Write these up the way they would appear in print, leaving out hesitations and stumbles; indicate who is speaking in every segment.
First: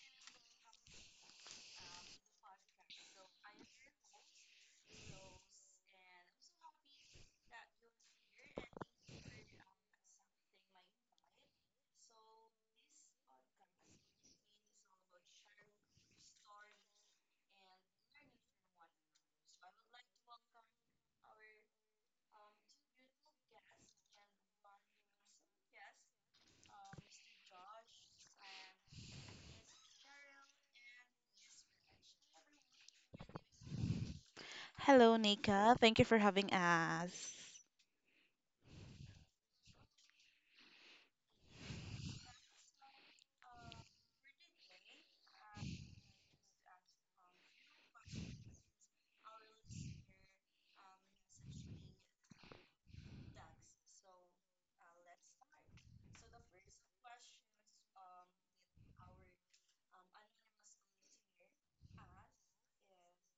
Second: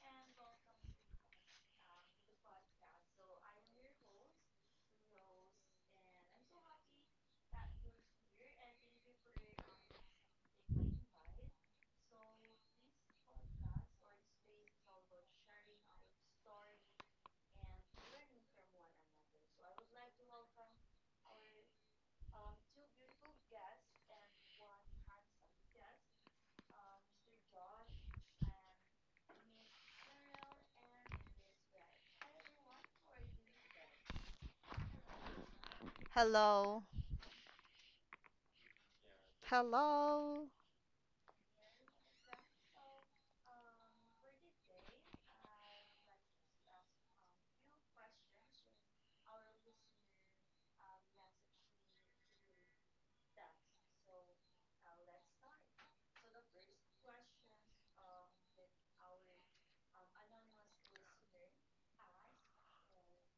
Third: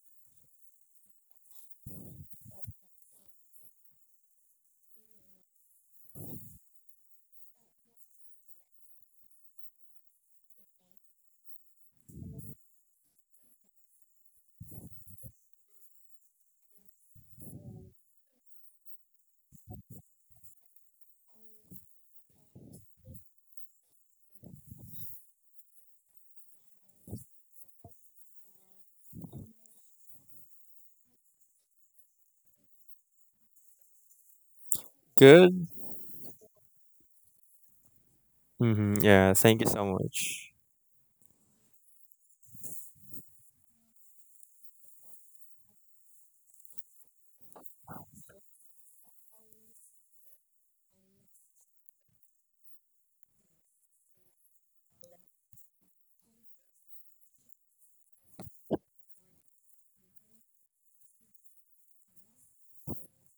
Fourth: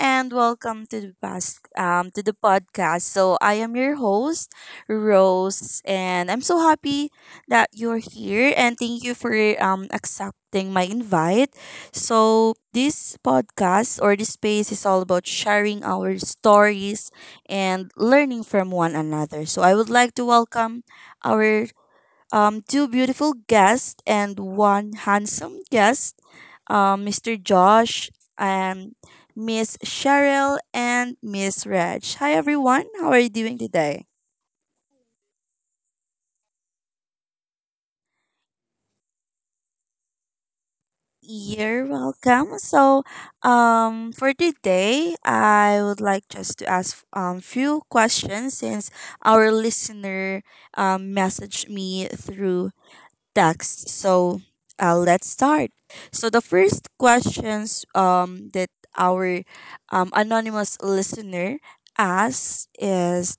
Speaker 1: and welcome to to the podcast. So I am your host, Rose, and I'm so happy that you're here, and thank you for accepting my invite. So this podcast or this space is all about sharing our stories and learning from one another. So I would like to welcome our two beautiful guests and one handsome guest, Mr. Josh, um, Miss Cheryl, and Miss Reg. Hi, everyone. How are you doing today?
Speaker 2: Hello,
Speaker 3: Good.
Speaker 2: Nika. Thank you for having
Speaker 4: Hello.
Speaker 2: us.
Speaker 3: Yeah. Thank you so much.
Speaker 4: Hello.
Speaker 1: You're welcome. So, for today, I would like just to ask few questions since our listener messaged me through text. So, let's start. So the first questions that our anonymous listener asks is,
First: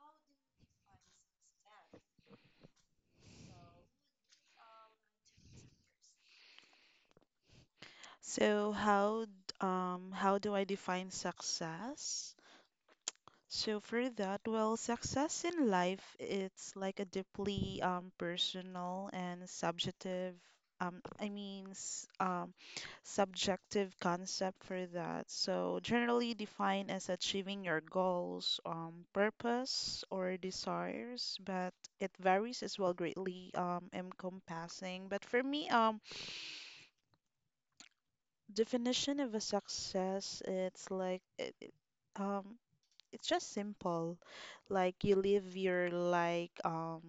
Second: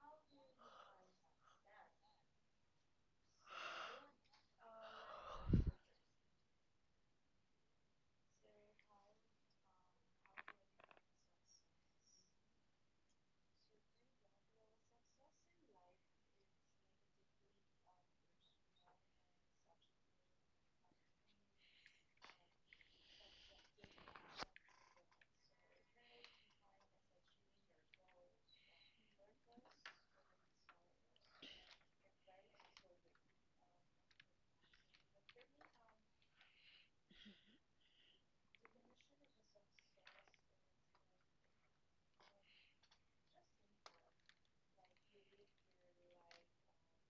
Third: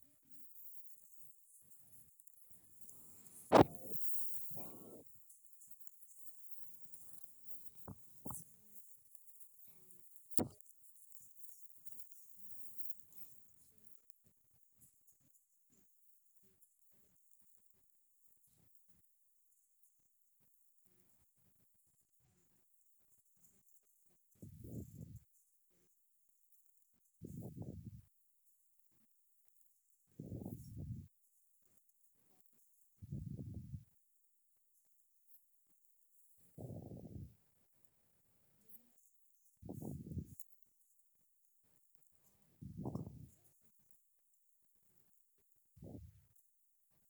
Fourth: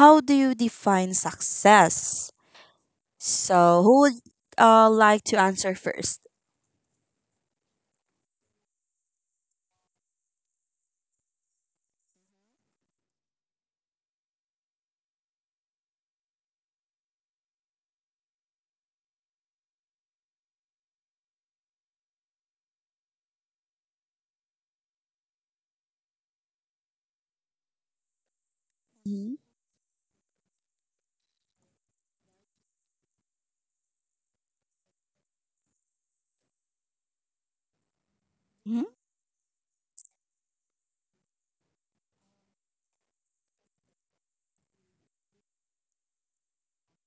Speaker 1: how do you define success? So, who would like to answer first?
Speaker 2: So how do I define success? So for that, well, success in life, it's like a deeply personal and subjective, um, I mean, s- um, subjective concept for that. So generally defined as achieving your goals,
Speaker 1: Mm-hmm.
Speaker 2: purpose or desires, but it varies as well greatly, encompassing. But for me, definition of a success, um, it's just simple. Like you live your like um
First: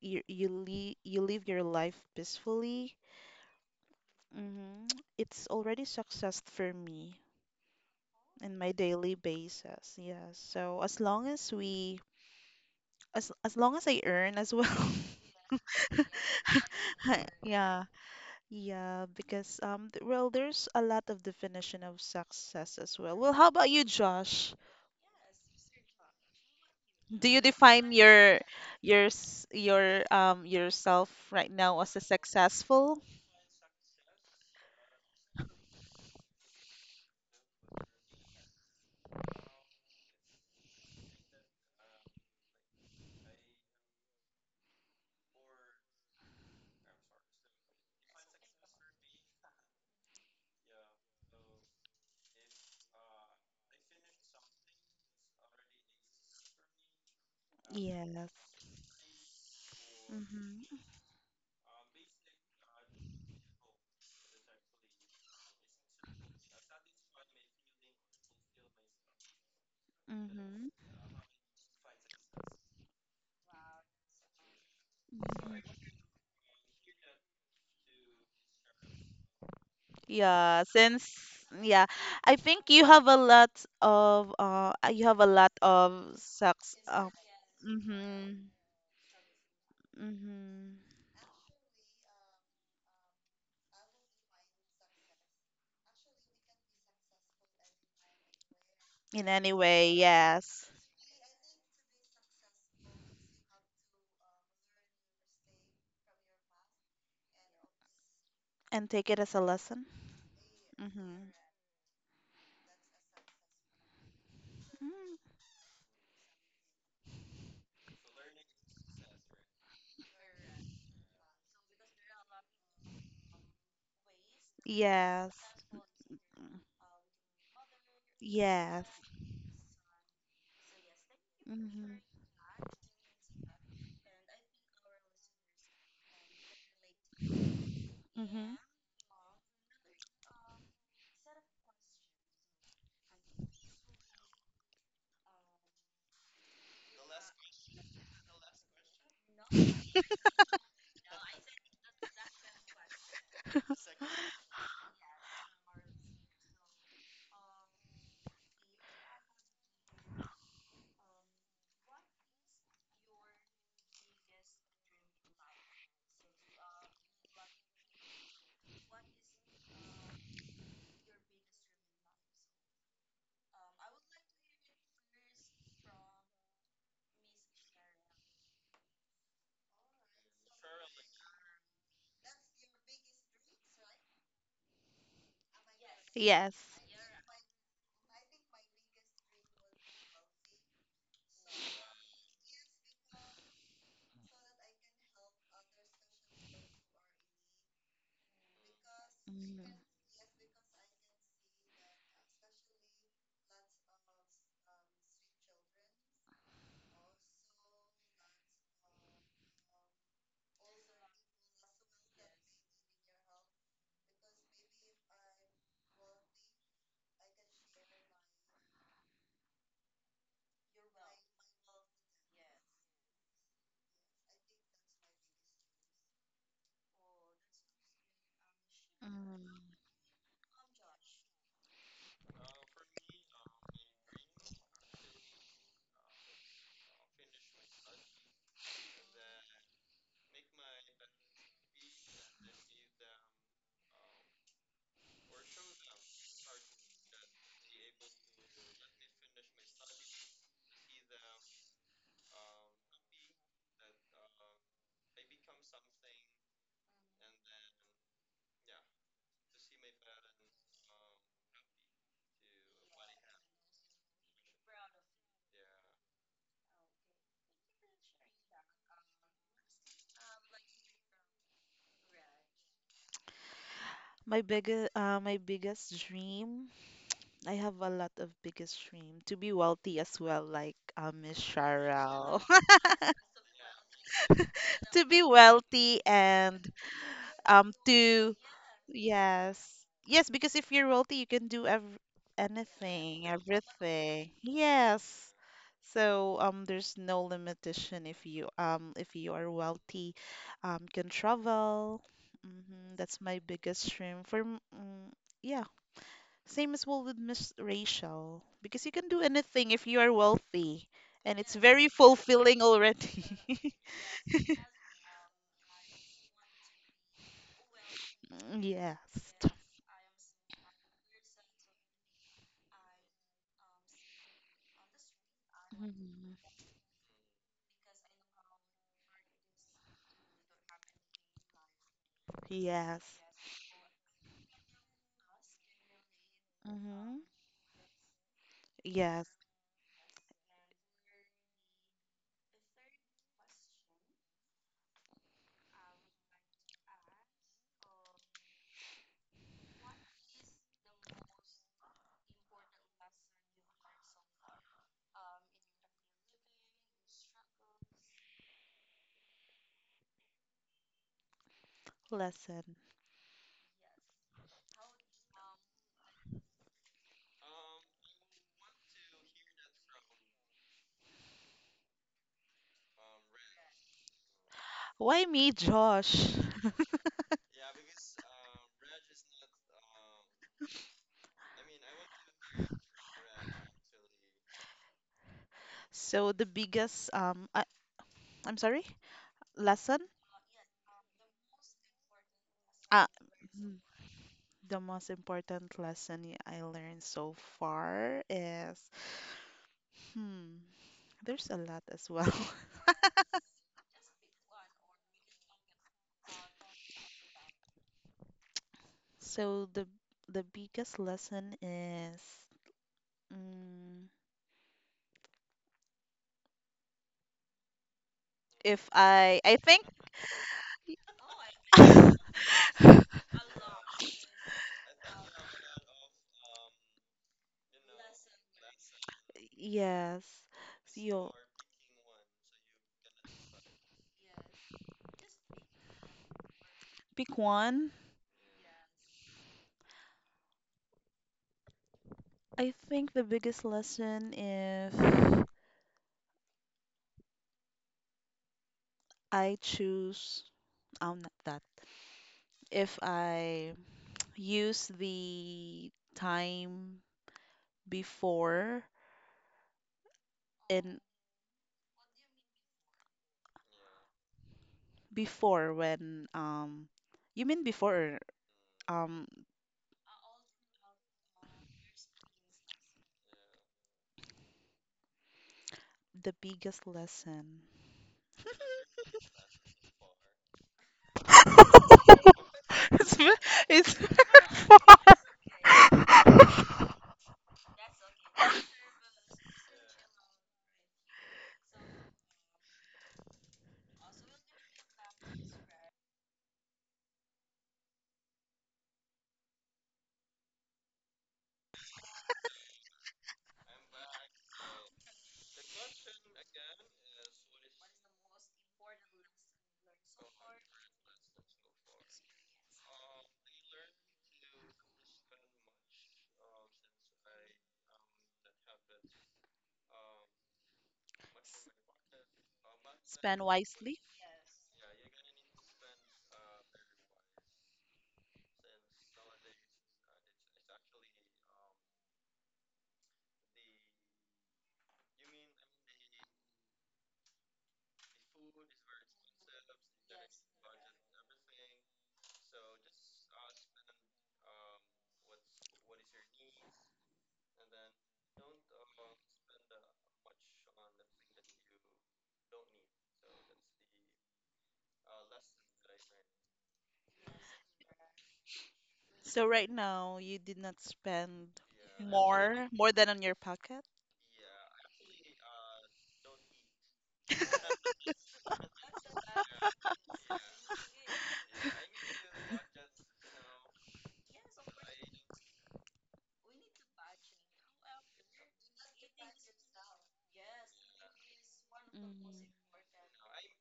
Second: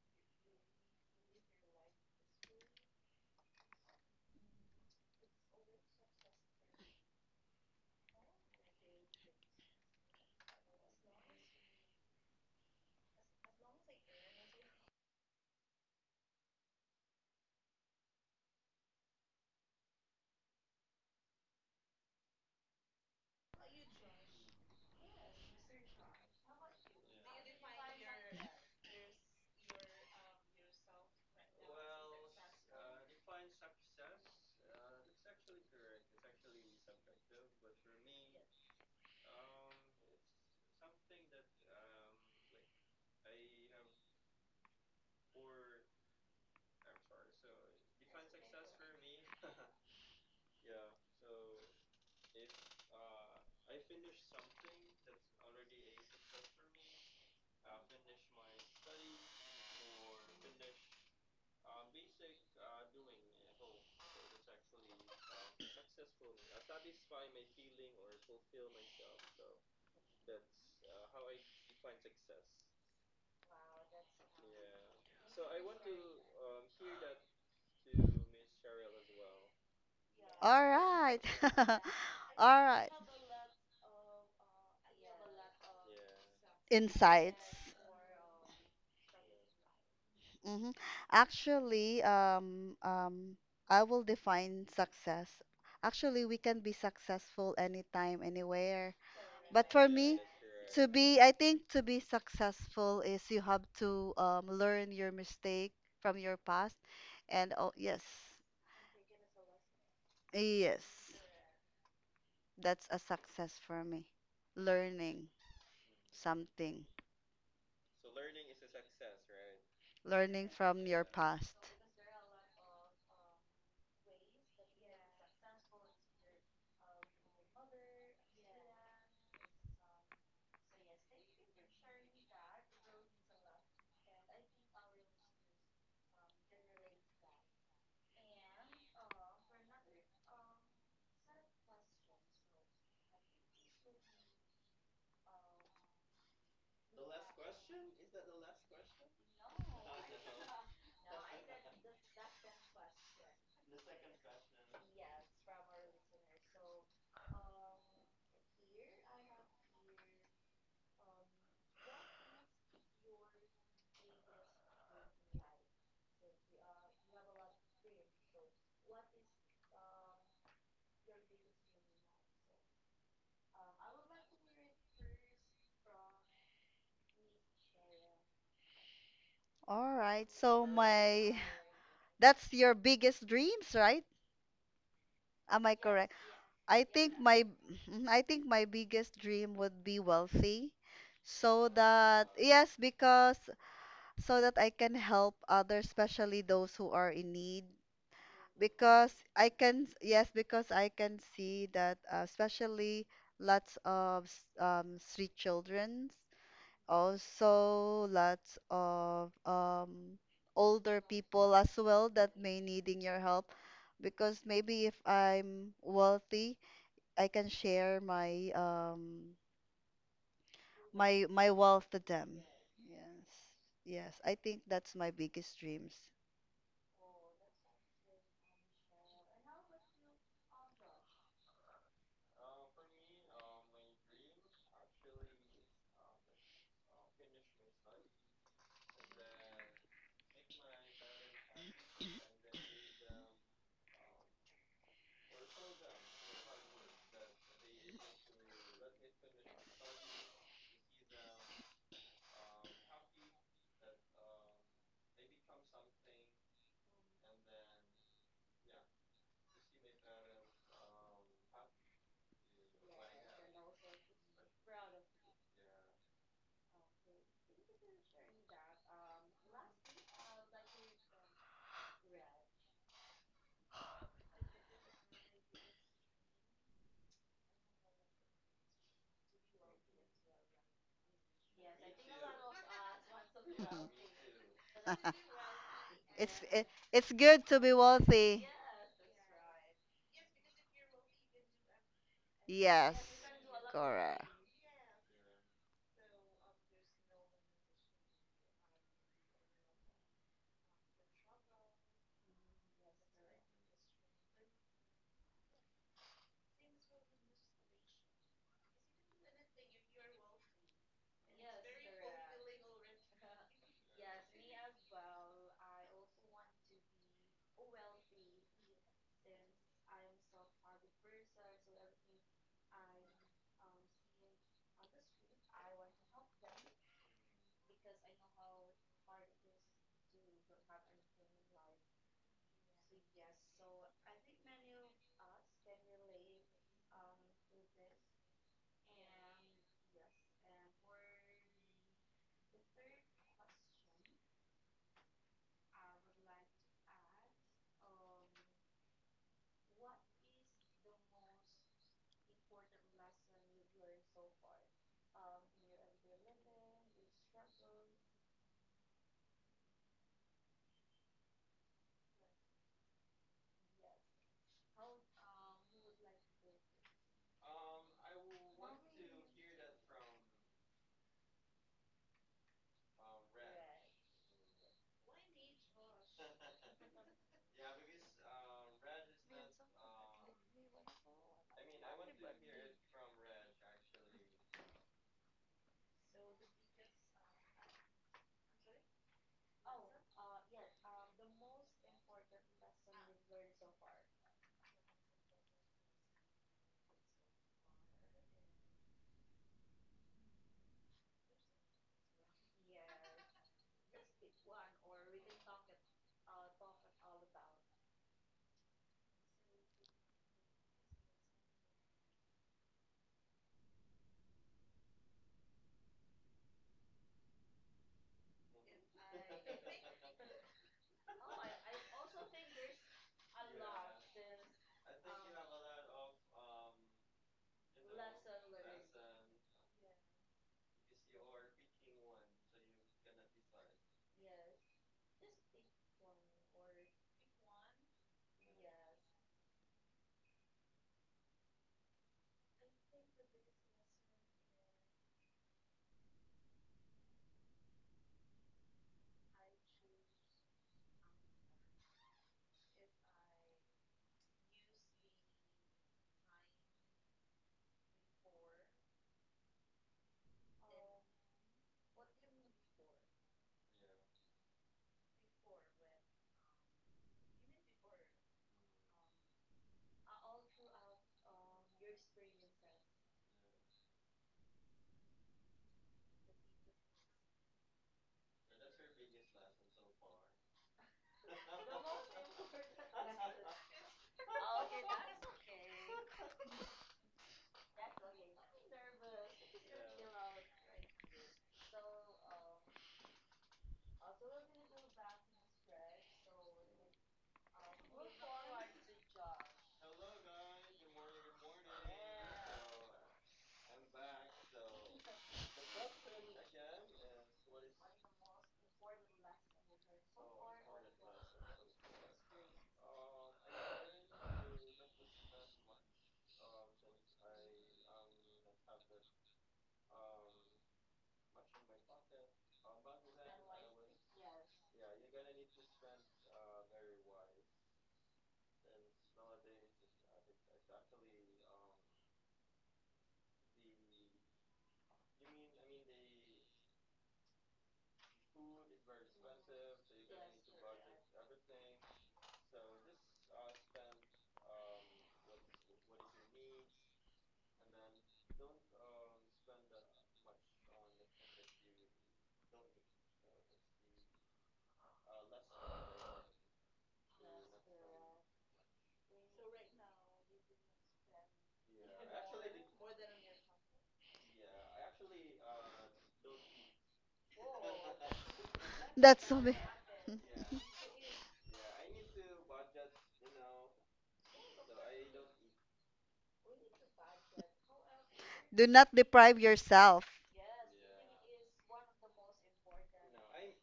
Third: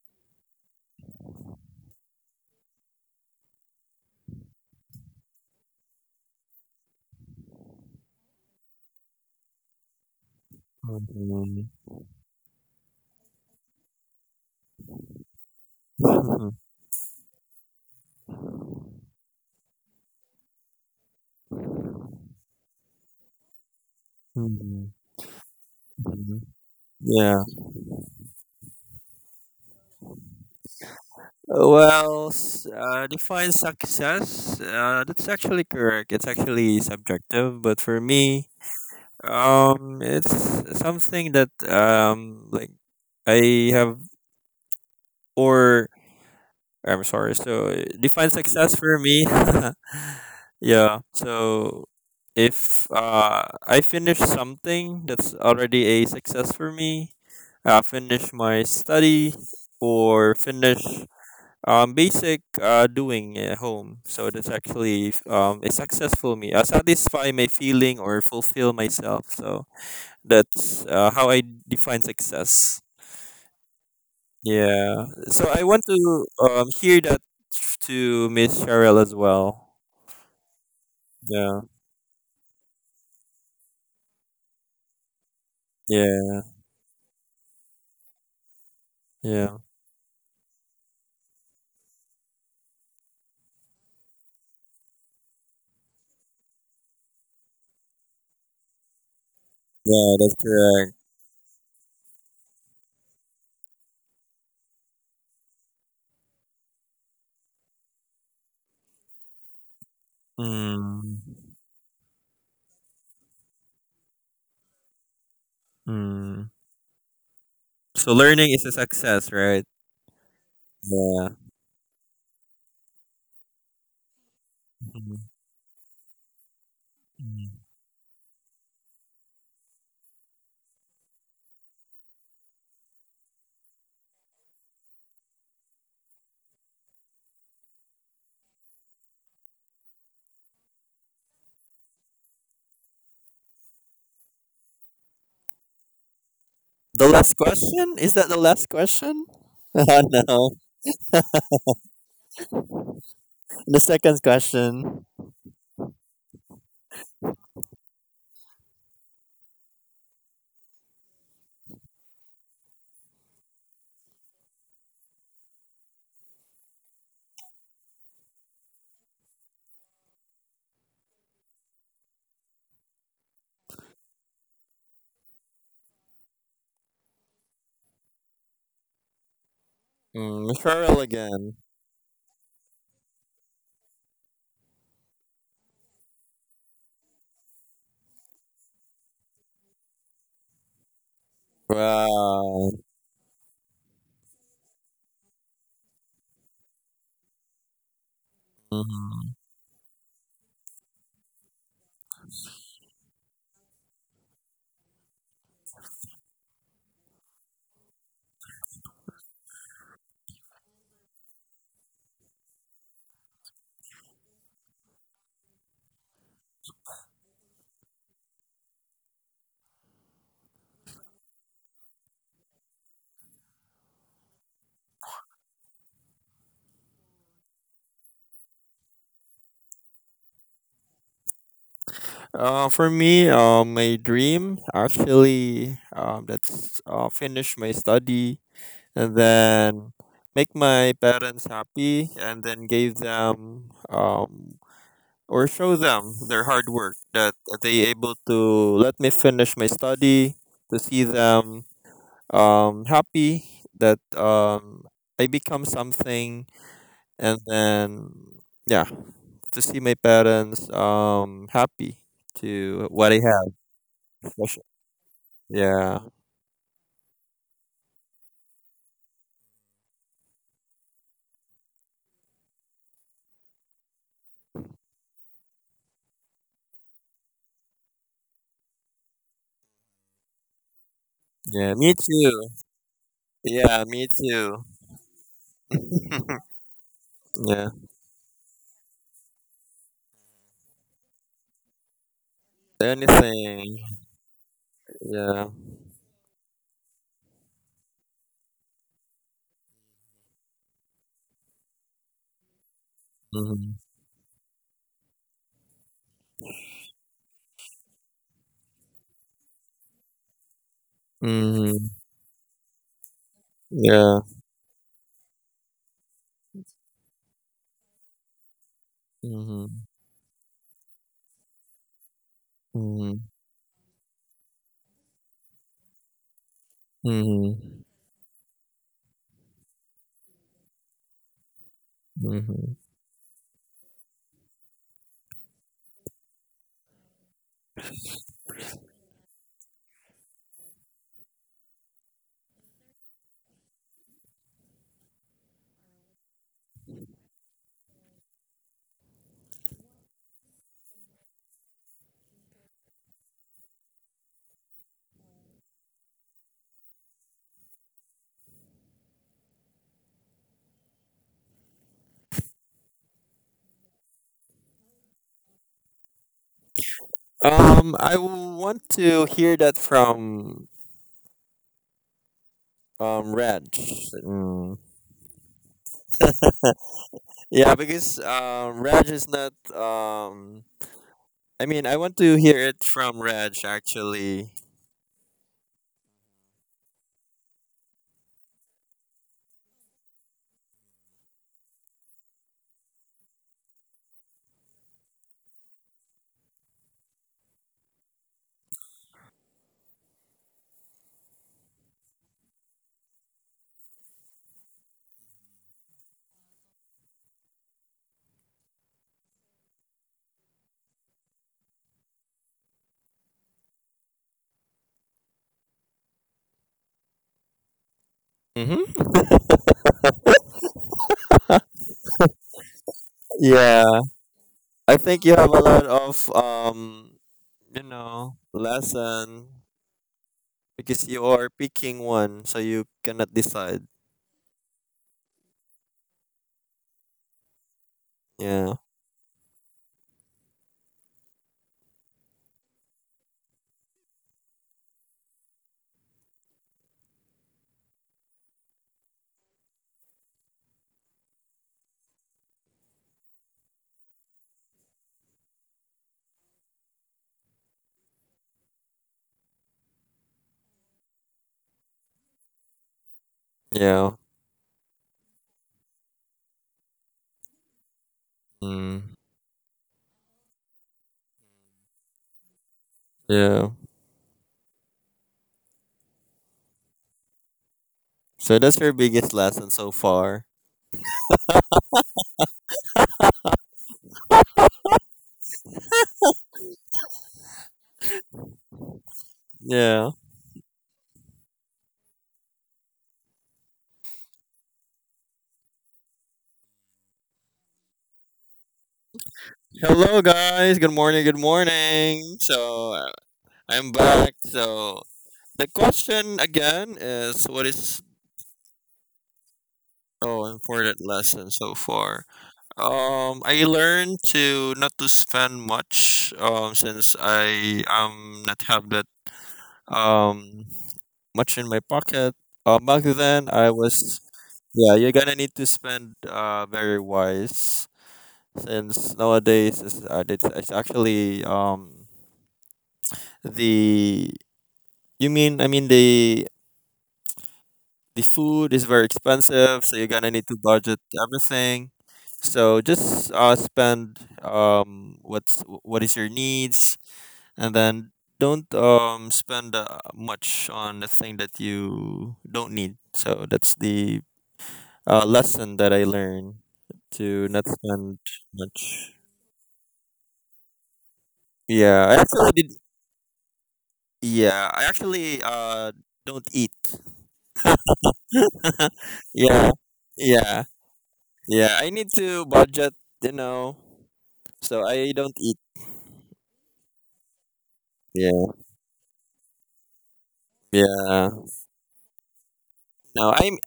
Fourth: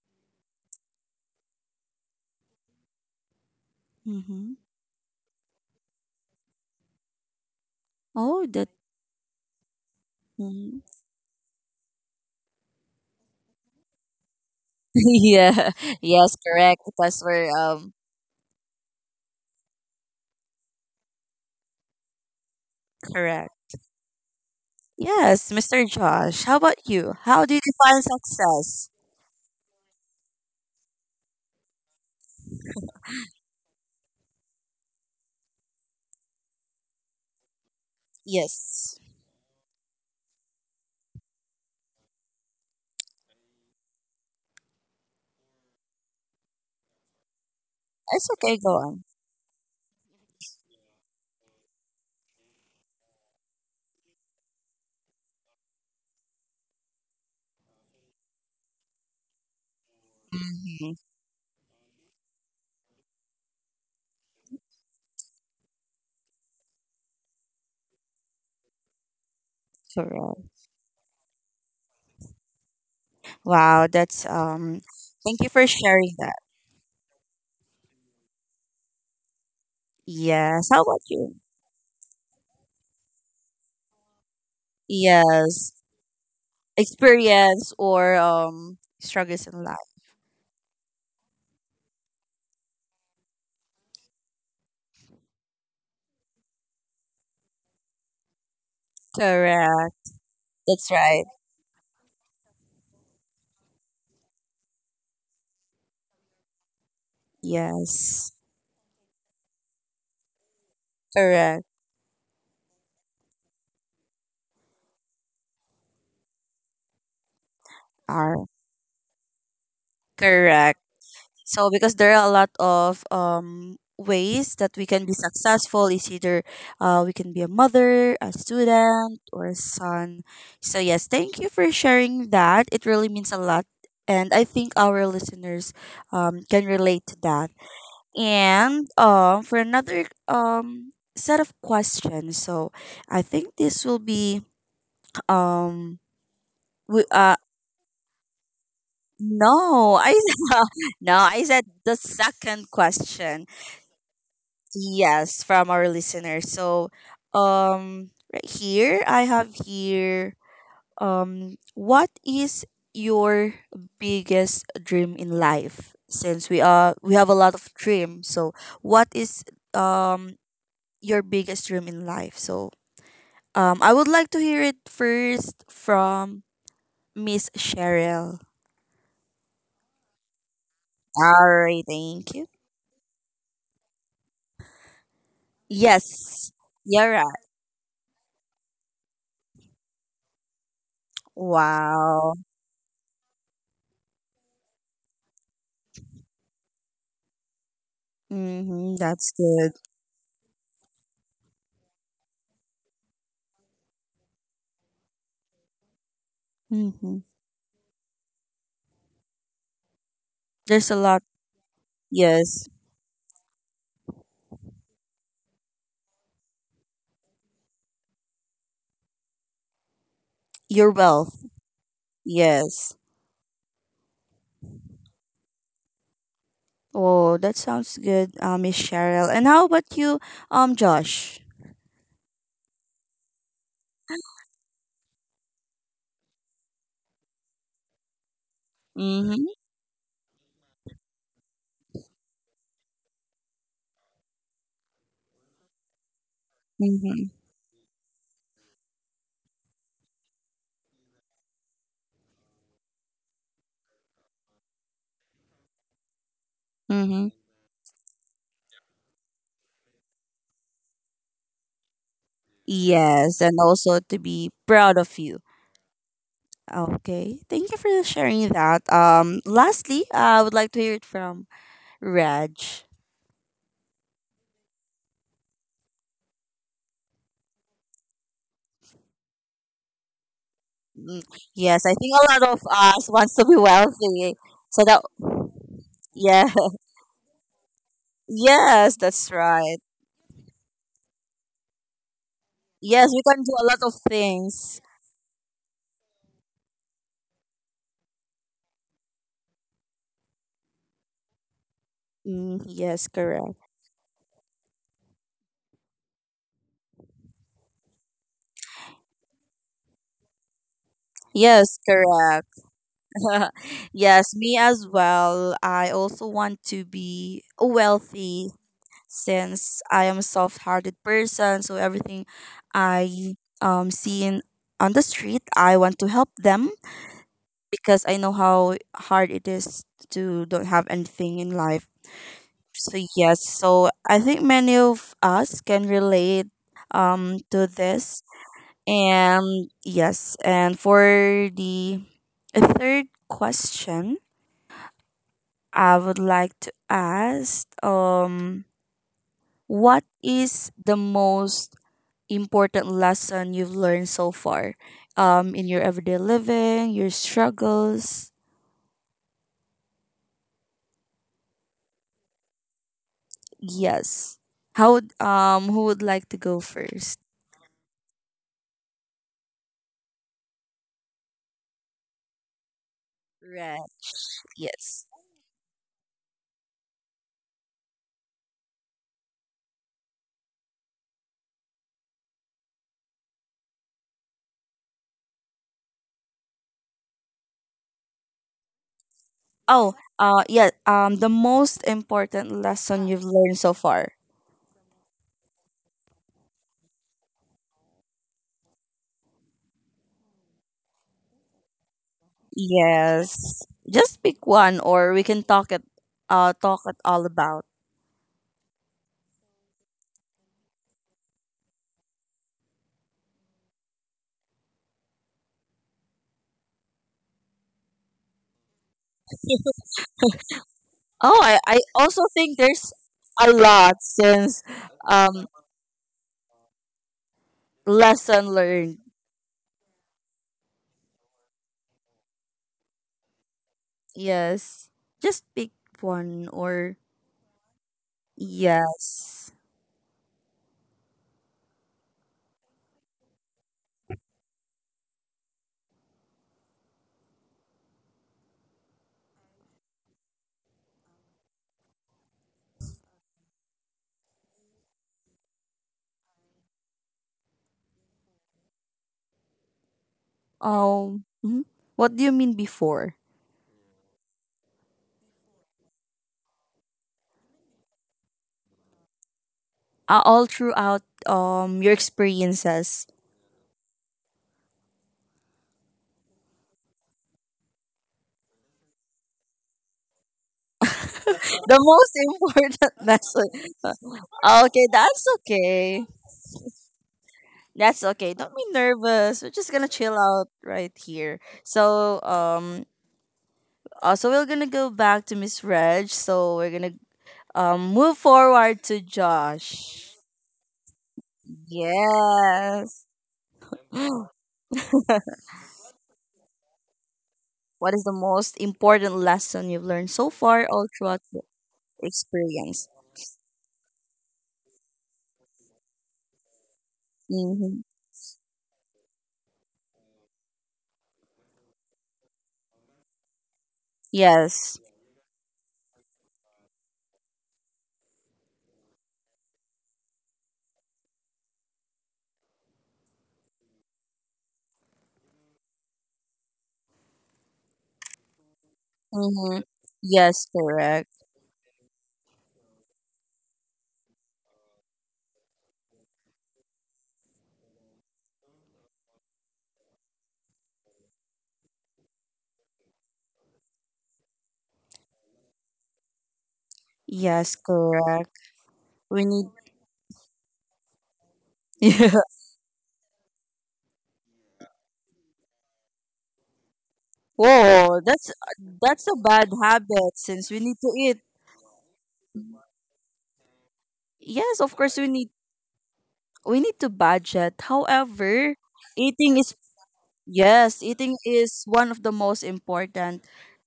Speaker 2: you you li you live your life peacefully.
Speaker 1: Mm-hmm. Hmm.
Speaker 2: hmm It's already success for me
Speaker 1: Oh,
Speaker 2: in
Speaker 1: that.
Speaker 2: my daily basis. Yeah.
Speaker 1: Mhm.
Speaker 2: So as long as
Speaker 3: Mhm.
Speaker 2: we as long as I earn as well.
Speaker 1: Yeah. Yes,
Speaker 3: Mhm.
Speaker 1: correct. Because we're
Speaker 2: Yeah. Yeah, because well there's a lot of definition of success as well. Well, how
Speaker 1: correct.
Speaker 2: about you, Josh?
Speaker 3: Mhm.
Speaker 1: Yes, Mr.
Speaker 3: Mhm.
Speaker 1: Josh. How about you?
Speaker 2: Do you
Speaker 3: Yeah.
Speaker 1: How do you
Speaker 2: define
Speaker 1: define
Speaker 2: your
Speaker 1: success?
Speaker 2: yourself right now as a
Speaker 3: Well,
Speaker 2: successful?
Speaker 3: define success. That's actually correct. It's actually subjective, but for me,
Speaker 1: Yes.
Speaker 3: it's something that like I have or I'm sorry. So define
Speaker 1: It's okay.
Speaker 3: success
Speaker 1: Go
Speaker 3: for
Speaker 1: on.
Speaker 3: me. Yeah. So if I finish something, that's already a success for me.
Speaker 2: Yes.
Speaker 3: Finish my study or
Speaker 2: Mhm.
Speaker 3: finish
Speaker 1: Mm-hmm.
Speaker 3: basic doing at home. So that's actually a successful me. Satisfy my feeling or fulfill myself. So
Speaker 1: Correct.
Speaker 2: Mhm.
Speaker 3: that's how I define success.
Speaker 1: Wow. That's.
Speaker 3: Yeah.
Speaker 1: Thank you
Speaker 3: So I
Speaker 1: for
Speaker 3: want
Speaker 2: Mhm.
Speaker 1: sharing
Speaker 3: to
Speaker 1: that.
Speaker 3: hear that to Miss Cheryl as well.
Speaker 2: Yeah,
Speaker 4: All
Speaker 1: Yes. How about
Speaker 2: since
Speaker 4: right.
Speaker 1: you?
Speaker 3: Yeah.
Speaker 2: yeah, I
Speaker 4: All
Speaker 2: think you
Speaker 4: right.
Speaker 2: have a lot of you have a lot
Speaker 1: Yes.
Speaker 2: of
Speaker 3: Yeah.
Speaker 2: sucks
Speaker 4: Insights.
Speaker 1: Experience or
Speaker 2: mhm
Speaker 1: struggles
Speaker 3: Yeah.
Speaker 1: in life.
Speaker 4: hmm
Speaker 2: mhm
Speaker 4: Actually, I will define success. Actually, we can be successful anytime, anywhere.
Speaker 2: in any
Speaker 4: But for
Speaker 2: way,
Speaker 1: Correct.
Speaker 3: Yeah,
Speaker 4: me,
Speaker 3: that's
Speaker 2: yes.
Speaker 1: That's
Speaker 3: correct.
Speaker 1: right.
Speaker 4: I think to be successful is you have to learn your mistake from your past, and oh yes,
Speaker 1: Yes.
Speaker 2: And take it as a lesson.
Speaker 4: yes.
Speaker 3: Mm.
Speaker 2: Mhm.
Speaker 1: Correct.
Speaker 4: That's a success for me. Learning
Speaker 3: Mm.
Speaker 4: something,
Speaker 3: So
Speaker 1: Are.
Speaker 3: learning is a success, right?
Speaker 4: learning
Speaker 1: Correct.
Speaker 4: from your
Speaker 3: Yeah.
Speaker 4: past.
Speaker 1: So because there are a lot of ways that we can be
Speaker 3: Hmm.
Speaker 2: Yes.
Speaker 1: successful is either, we can be a
Speaker 3: Mm.
Speaker 1: mother, a
Speaker 2: Yes.
Speaker 1: student, or a son. So yes, thank you for
Speaker 2: Mhm.
Speaker 1: sharing that. It really means a lot. And I think our listeners, can relate to that.
Speaker 2: Mhm.
Speaker 1: And for another set of questions, so I think this will be um, we,
Speaker 3: The
Speaker 1: uh,
Speaker 3: last question? Is that the last question?
Speaker 1: no,
Speaker 3: Oh
Speaker 1: I
Speaker 3: no.
Speaker 1: well, no, I said the second question.
Speaker 3: The second question.
Speaker 1: Yes, from our listener. So, right here I have here. What is your biggest dream in life? Since we have a lot of dreams, so what is um your biggest dream in life? So, I would like to hear it first from Miss Cheryl.
Speaker 4: All right.
Speaker 3: Mm.
Speaker 4: So
Speaker 3: Cheryl
Speaker 4: my
Speaker 1: All
Speaker 3: again.
Speaker 1: right, thank you.
Speaker 4: that's your biggest dreams, right? Am I correct?
Speaker 1: Yes,
Speaker 2: Yes.
Speaker 4: I
Speaker 1: you're
Speaker 4: think
Speaker 1: right.
Speaker 4: my I think my biggest dream would be wealthy so that
Speaker 1: Wow.
Speaker 3: Wow.
Speaker 4: yes, because so that I can help others, especially those who are in need.
Speaker 1: Mm-hmm.
Speaker 4: Because
Speaker 1: That's
Speaker 3: Mhm.
Speaker 4: I
Speaker 2: Mm,
Speaker 1: good.
Speaker 4: can, yes, because I can see that, especially lots of street children,
Speaker 1: Mm-hmm.
Speaker 4: also lots of
Speaker 1: There's a
Speaker 4: older
Speaker 1: lot.
Speaker 4: people as well that may
Speaker 1: Yes.
Speaker 4: needing your help. Because maybe if I'm wealthy, I can share my
Speaker 1: Your
Speaker 4: my
Speaker 1: wealth.
Speaker 4: my wealth to them.
Speaker 1: Yes.
Speaker 4: Yes, yes, I think that's my biggest dreams.
Speaker 1: Oh, that sounds good, Miss Cheryl. And how
Speaker 2: mm.
Speaker 1: about you, Josh?
Speaker 3: For me, my dream actually that's finish my study and
Speaker 1: Mm-hmm.
Speaker 3: then make my parents happy, and then give them or show them their hard work
Speaker 1: Mm-hmm.
Speaker 3: that they able to let me finish my study, to see them happy that I become something
Speaker 1: Mm-hmm.
Speaker 3: and then yeah, to see my parents happy to what I
Speaker 1: Yes,
Speaker 3: have
Speaker 1: and also to be
Speaker 3: especially.
Speaker 1: proud of you.
Speaker 3: Yeah.
Speaker 1: Okay. Thank you for sharing that. Lastly, I would like to hear it from Raj.
Speaker 2: My biggest dream. I have a lot of biggest dream to be wealthy as well, like
Speaker 1: Mm,
Speaker 2: Miss
Speaker 3: yeah
Speaker 1: yes,
Speaker 3: me
Speaker 1: I think a
Speaker 3: too
Speaker 2: Cheryl.
Speaker 1: lot of us wants to be
Speaker 3: yeah me
Speaker 1: wealthy.
Speaker 3: too
Speaker 1: So that,
Speaker 2: To be wealthy
Speaker 4: it's
Speaker 1: yeah.
Speaker 2: and
Speaker 4: it, it's good to
Speaker 3: Yeah.
Speaker 4: be
Speaker 2: to
Speaker 4: wealthy.
Speaker 1: Yes, that's right.
Speaker 2: yes, yes, because if you're wealthy you can do
Speaker 4: Yes,
Speaker 1: Yes, we
Speaker 2: anything,
Speaker 1: can do a
Speaker 3: Anything.
Speaker 1: lot of
Speaker 4: correct.
Speaker 2: everything,
Speaker 1: things.
Speaker 2: yes,
Speaker 3: Yeah.
Speaker 2: so there's no limitation if you are wealthy, you can travel.
Speaker 1: Mm, yes,
Speaker 2: That's my
Speaker 1: correct.
Speaker 3: Mm-hmm.
Speaker 2: biggest dream for m- mm, Yeah, same as well with Miss Rachel because you can do anything if you are wealthy and it's
Speaker 1: Yes,
Speaker 2: very
Speaker 3: Mm-hmm.
Speaker 1: correct.
Speaker 2: fulfilling already.
Speaker 3: Yeah.
Speaker 1: Yes, me as well. I also want to be wealthy
Speaker 2: Yes.
Speaker 3: Mm-hmm.
Speaker 1: since I am a soft-hearted person. So everything
Speaker 3: Mm-hmm.
Speaker 1: I see on the street, I want to help
Speaker 2: Mm-hmm.
Speaker 1: them
Speaker 3: Mm-hmm.
Speaker 1: because I know how hard it is to don't have anything in life.
Speaker 3: Mm-hmm.
Speaker 1: So
Speaker 2: Yes.
Speaker 1: yes, so I think many of us can relate
Speaker 2: Mm-hmm.
Speaker 1: to this.
Speaker 2: Yes.
Speaker 1: And yes, and for the third question, I would like to ask what is the most important lesson you've learned so far in your everyday living, your struggles?
Speaker 2: Lesson.
Speaker 1: Yes. How would who would like to go first?
Speaker 3: I want to hear that from Raj.
Speaker 1: Red.
Speaker 3: Mm.
Speaker 1: Yes.
Speaker 2: Why me, Josh?
Speaker 3: Yeah, because Raj is not. I mean, I want to hear it from Raj actually.
Speaker 2: So the biggest I, I'm sorry,
Speaker 1: Oh,
Speaker 2: lesson?
Speaker 1: yeah, the most important
Speaker 2: Uh
Speaker 1: lesson you've learned so
Speaker 2: mm,
Speaker 1: far.
Speaker 2: the most important lesson I learned so far is hmm there's a lot as well.
Speaker 1: Yes. Just pick one, or we can talk at all about.
Speaker 2: So the biggest lesson is mm, if
Speaker 3: Mm-hmm.
Speaker 2: I I think.
Speaker 1: Oh, I also think there's a
Speaker 3: Yeah,
Speaker 1: lot since
Speaker 3: I think you
Speaker 1: um
Speaker 3: have a lot of you know,
Speaker 1: lesson learned.
Speaker 3: lesson
Speaker 2: Yes.
Speaker 3: because you
Speaker 2: Yo.
Speaker 3: are picking one, so you cannot decide.
Speaker 1: Yes. Just pick one, or
Speaker 2: Pick one.
Speaker 3: Yeah,
Speaker 1: yes.
Speaker 2: I think the biggest lesson if I choose, not that, if I use the time before and
Speaker 1: Mhm. What do you mean before?
Speaker 3: yeah,
Speaker 2: before when, you mean before,
Speaker 3: mm,
Speaker 2: um,
Speaker 1: All throughout your experiences.
Speaker 3: yeah.
Speaker 2: the biggest lesson.
Speaker 3: So that's your biggest lesson so far.
Speaker 1: The most important lesson.
Speaker 2: It's, it's
Speaker 1: Okay, that's okay. That's okay. Don't be nervous. We're just gonna
Speaker 3: Yeah.
Speaker 1: chill out right here. So also we're gonna go back to Miss Reg. So we're gonna move forward to Josh.
Speaker 3: Hello, guys. Good morning. Good morning. So
Speaker 1: Yes.
Speaker 3: I'm back. So the question again is, what
Speaker 1: What
Speaker 3: is
Speaker 1: is the most important lesson you've learned so
Speaker 3: oh
Speaker 1: far all
Speaker 3: important
Speaker 1: throughout the
Speaker 3: lesson so far?
Speaker 1: experience?
Speaker 3: I learned to not to spend much. Since
Speaker 1: Mm-hmm.
Speaker 3: I am not have that um much in my pocket. Back
Speaker 2: spend
Speaker 3: then I
Speaker 2: wisely.
Speaker 3: was
Speaker 1: Yes.
Speaker 3: yeah. You're gonna need to spend very wise since nowadays it's actually the You mean, I mean, the food is very
Speaker 1: Mm-hmm.
Speaker 3: expensive, so you're gonna need
Speaker 1: Yes,
Speaker 3: to budget
Speaker 1: correct.
Speaker 3: everything. So just spend what's what is your needs, and then don't spend much on the thing that you don't need. So that's the lesson that I learned to
Speaker 1: Yes,
Speaker 3: not spend
Speaker 1: correct.
Speaker 3: much.
Speaker 1: We need
Speaker 2: So right now you did not spend
Speaker 3: Yeah,
Speaker 1: yeah.
Speaker 3: I actually did.
Speaker 2: more, more than on your pocket.
Speaker 3: Yeah, I actually don't eat.
Speaker 1: Whoa, that's a
Speaker 4: That's so.
Speaker 1: bad
Speaker 4: Be-
Speaker 3: Yeah,
Speaker 1: habit since we
Speaker 3: yeah.
Speaker 1: need to eat.
Speaker 3: Yeah, I need to budget, you know,
Speaker 1: Yes, of
Speaker 3: so
Speaker 1: course we
Speaker 3: I
Speaker 1: need
Speaker 3: don't eat.
Speaker 1: we need to budget.
Speaker 3: Yeah,
Speaker 1: However,
Speaker 4: Do not
Speaker 1: eating
Speaker 4: deprive
Speaker 1: is,
Speaker 4: yourself.
Speaker 1: yes, eating
Speaker 3: yeah.
Speaker 1: is one of
Speaker 2: Mhm.
Speaker 1: the most
Speaker 2: Mhm.
Speaker 1: important.
Speaker 3: No, I'm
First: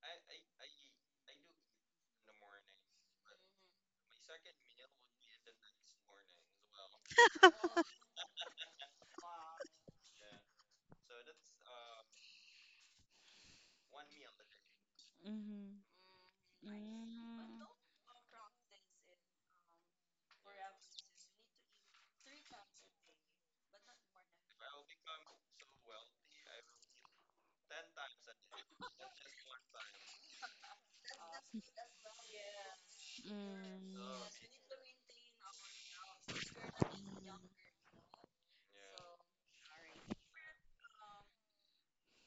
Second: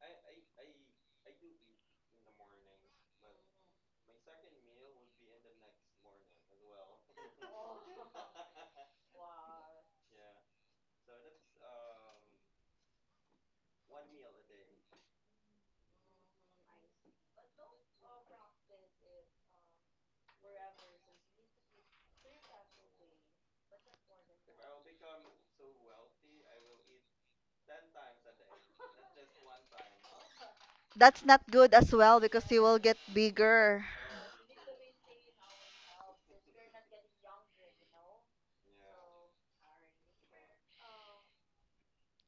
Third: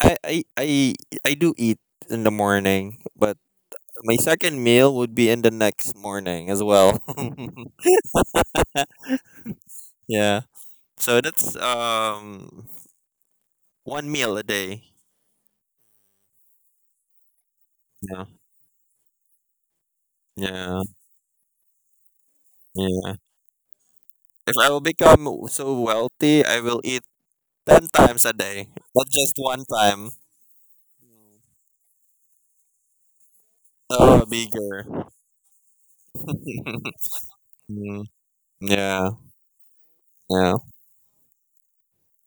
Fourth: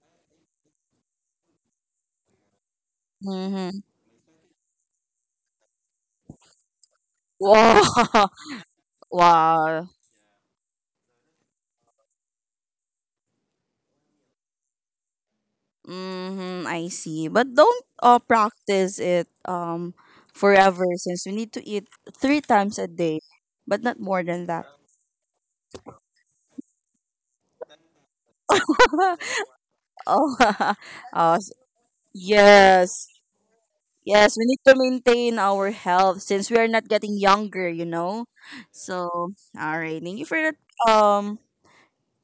Speaker 3: I I I I do eat in the morning, but
Speaker 1: Mm-hmm.
Speaker 3: my second meal would be in the next morning as well.
Speaker 1: Wow. Wow.
Speaker 3: yeah. So that's one meal a day.
Speaker 2: Mm.
Speaker 1: Mm-hmm, I see. But don't,
Speaker 3: Yeah.
Speaker 1: practice it
Speaker 3: Yeah.
Speaker 1: forever since we need to eat three times a
Speaker 3: Yeah.
Speaker 1: day, but not more than
Speaker 3: If
Speaker 1: that.
Speaker 3: I will become so wealthy, I will eat 10 times a day, not just one time.
Speaker 1: Oh.
Speaker 4: That's
Speaker 1: uh,
Speaker 4: not good as well because you will get
Speaker 1: yes.
Speaker 2: Mm.
Speaker 4: bigger.
Speaker 3: So
Speaker 1: Yes, we need to
Speaker 3: bigger.
Speaker 1: maintain our health since we are not getting younger, you
Speaker 3: Mm,
Speaker 1: know.
Speaker 3: yeah.
Speaker 1: So, all right. Thank you for
Speaker 3: Yeah.
Speaker 1: that um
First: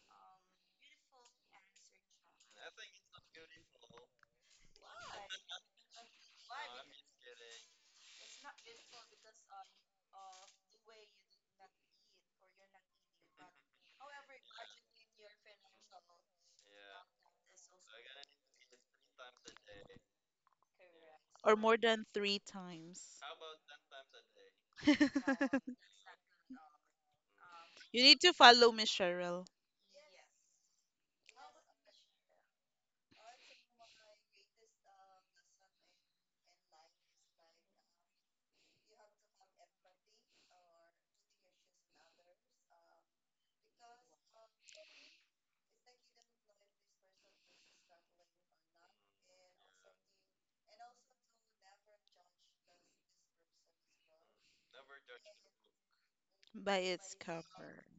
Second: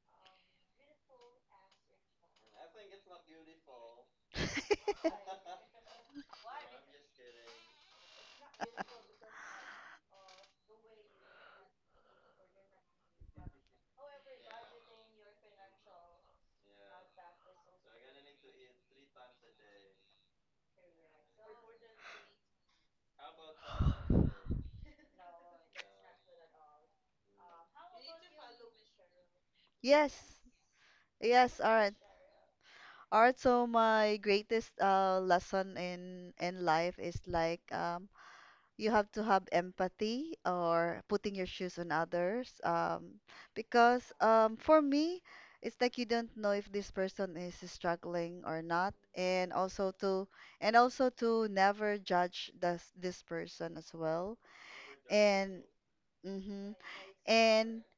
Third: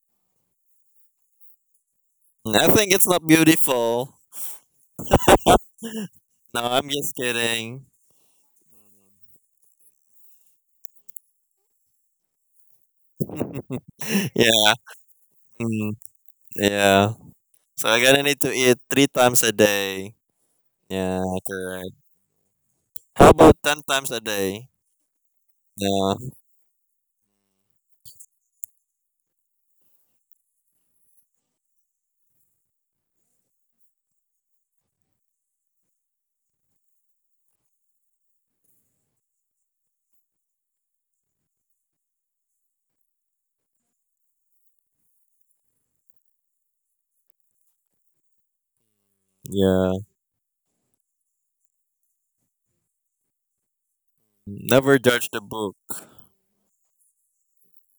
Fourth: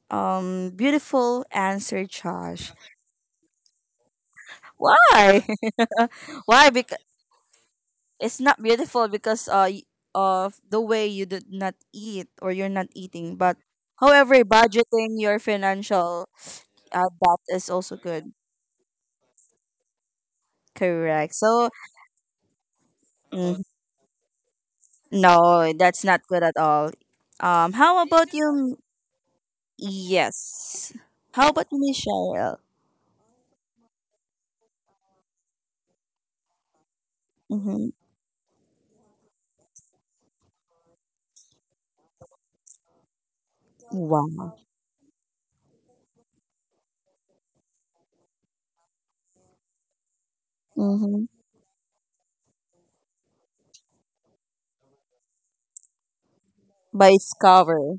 Speaker 1: beautiful answer,
Speaker 3: I
Speaker 1: Josh.
Speaker 3: think it's not beautiful.
Speaker 1: Why?
Speaker 3: No,
Speaker 1: Why?
Speaker 3: I'm
Speaker 1: Because
Speaker 3: just kidding.
Speaker 1: it's not beautiful because of the way you did not eat or you're not eating, but however,
Speaker 3: Yeah,
Speaker 1: budgeting your
Speaker 3: mm,
Speaker 1: financial,
Speaker 3: yeah.
Speaker 1: that is
Speaker 3: So
Speaker 1: also
Speaker 3: I gotta
Speaker 1: good.
Speaker 3: need to eat three times a day. Yeah,
Speaker 1: Correct.
Speaker 2: Or
Speaker 1: So,
Speaker 2: more
Speaker 3: correct.
Speaker 2: than three times.
Speaker 3: How about
Speaker 1: mm,
Speaker 3: ten times a day?
Speaker 1: no, that's
Speaker 3: Yeah,
Speaker 1: not good at all. How
Speaker 2: You need to
Speaker 1: about
Speaker 2: follow
Speaker 1: you?
Speaker 2: Miss Cheryl
Speaker 4: Yes.
Speaker 1: Yes. How
Speaker 4: Yes,
Speaker 1: about
Speaker 4: art.
Speaker 1: Michelle?
Speaker 4: Art, so my greatest lesson in life is like
Speaker 1: Mm-hmm.
Speaker 4: you have to have empathy or putting your shoes on others because
Speaker 1: Wow.
Speaker 4: for me it's like you don't know if this person is struggling or not and also
Speaker 3: yeah.
Speaker 4: to and also
Speaker 1: Mm-hmm.
Speaker 4: to never judge this person as well
Speaker 3: Never judge the
Speaker 4: and
Speaker 3: book.
Speaker 4: mm-hmm,
Speaker 2: by
Speaker 1: By
Speaker 2: its
Speaker 1: its
Speaker 4: and
Speaker 2: cover.
Speaker 1: cover.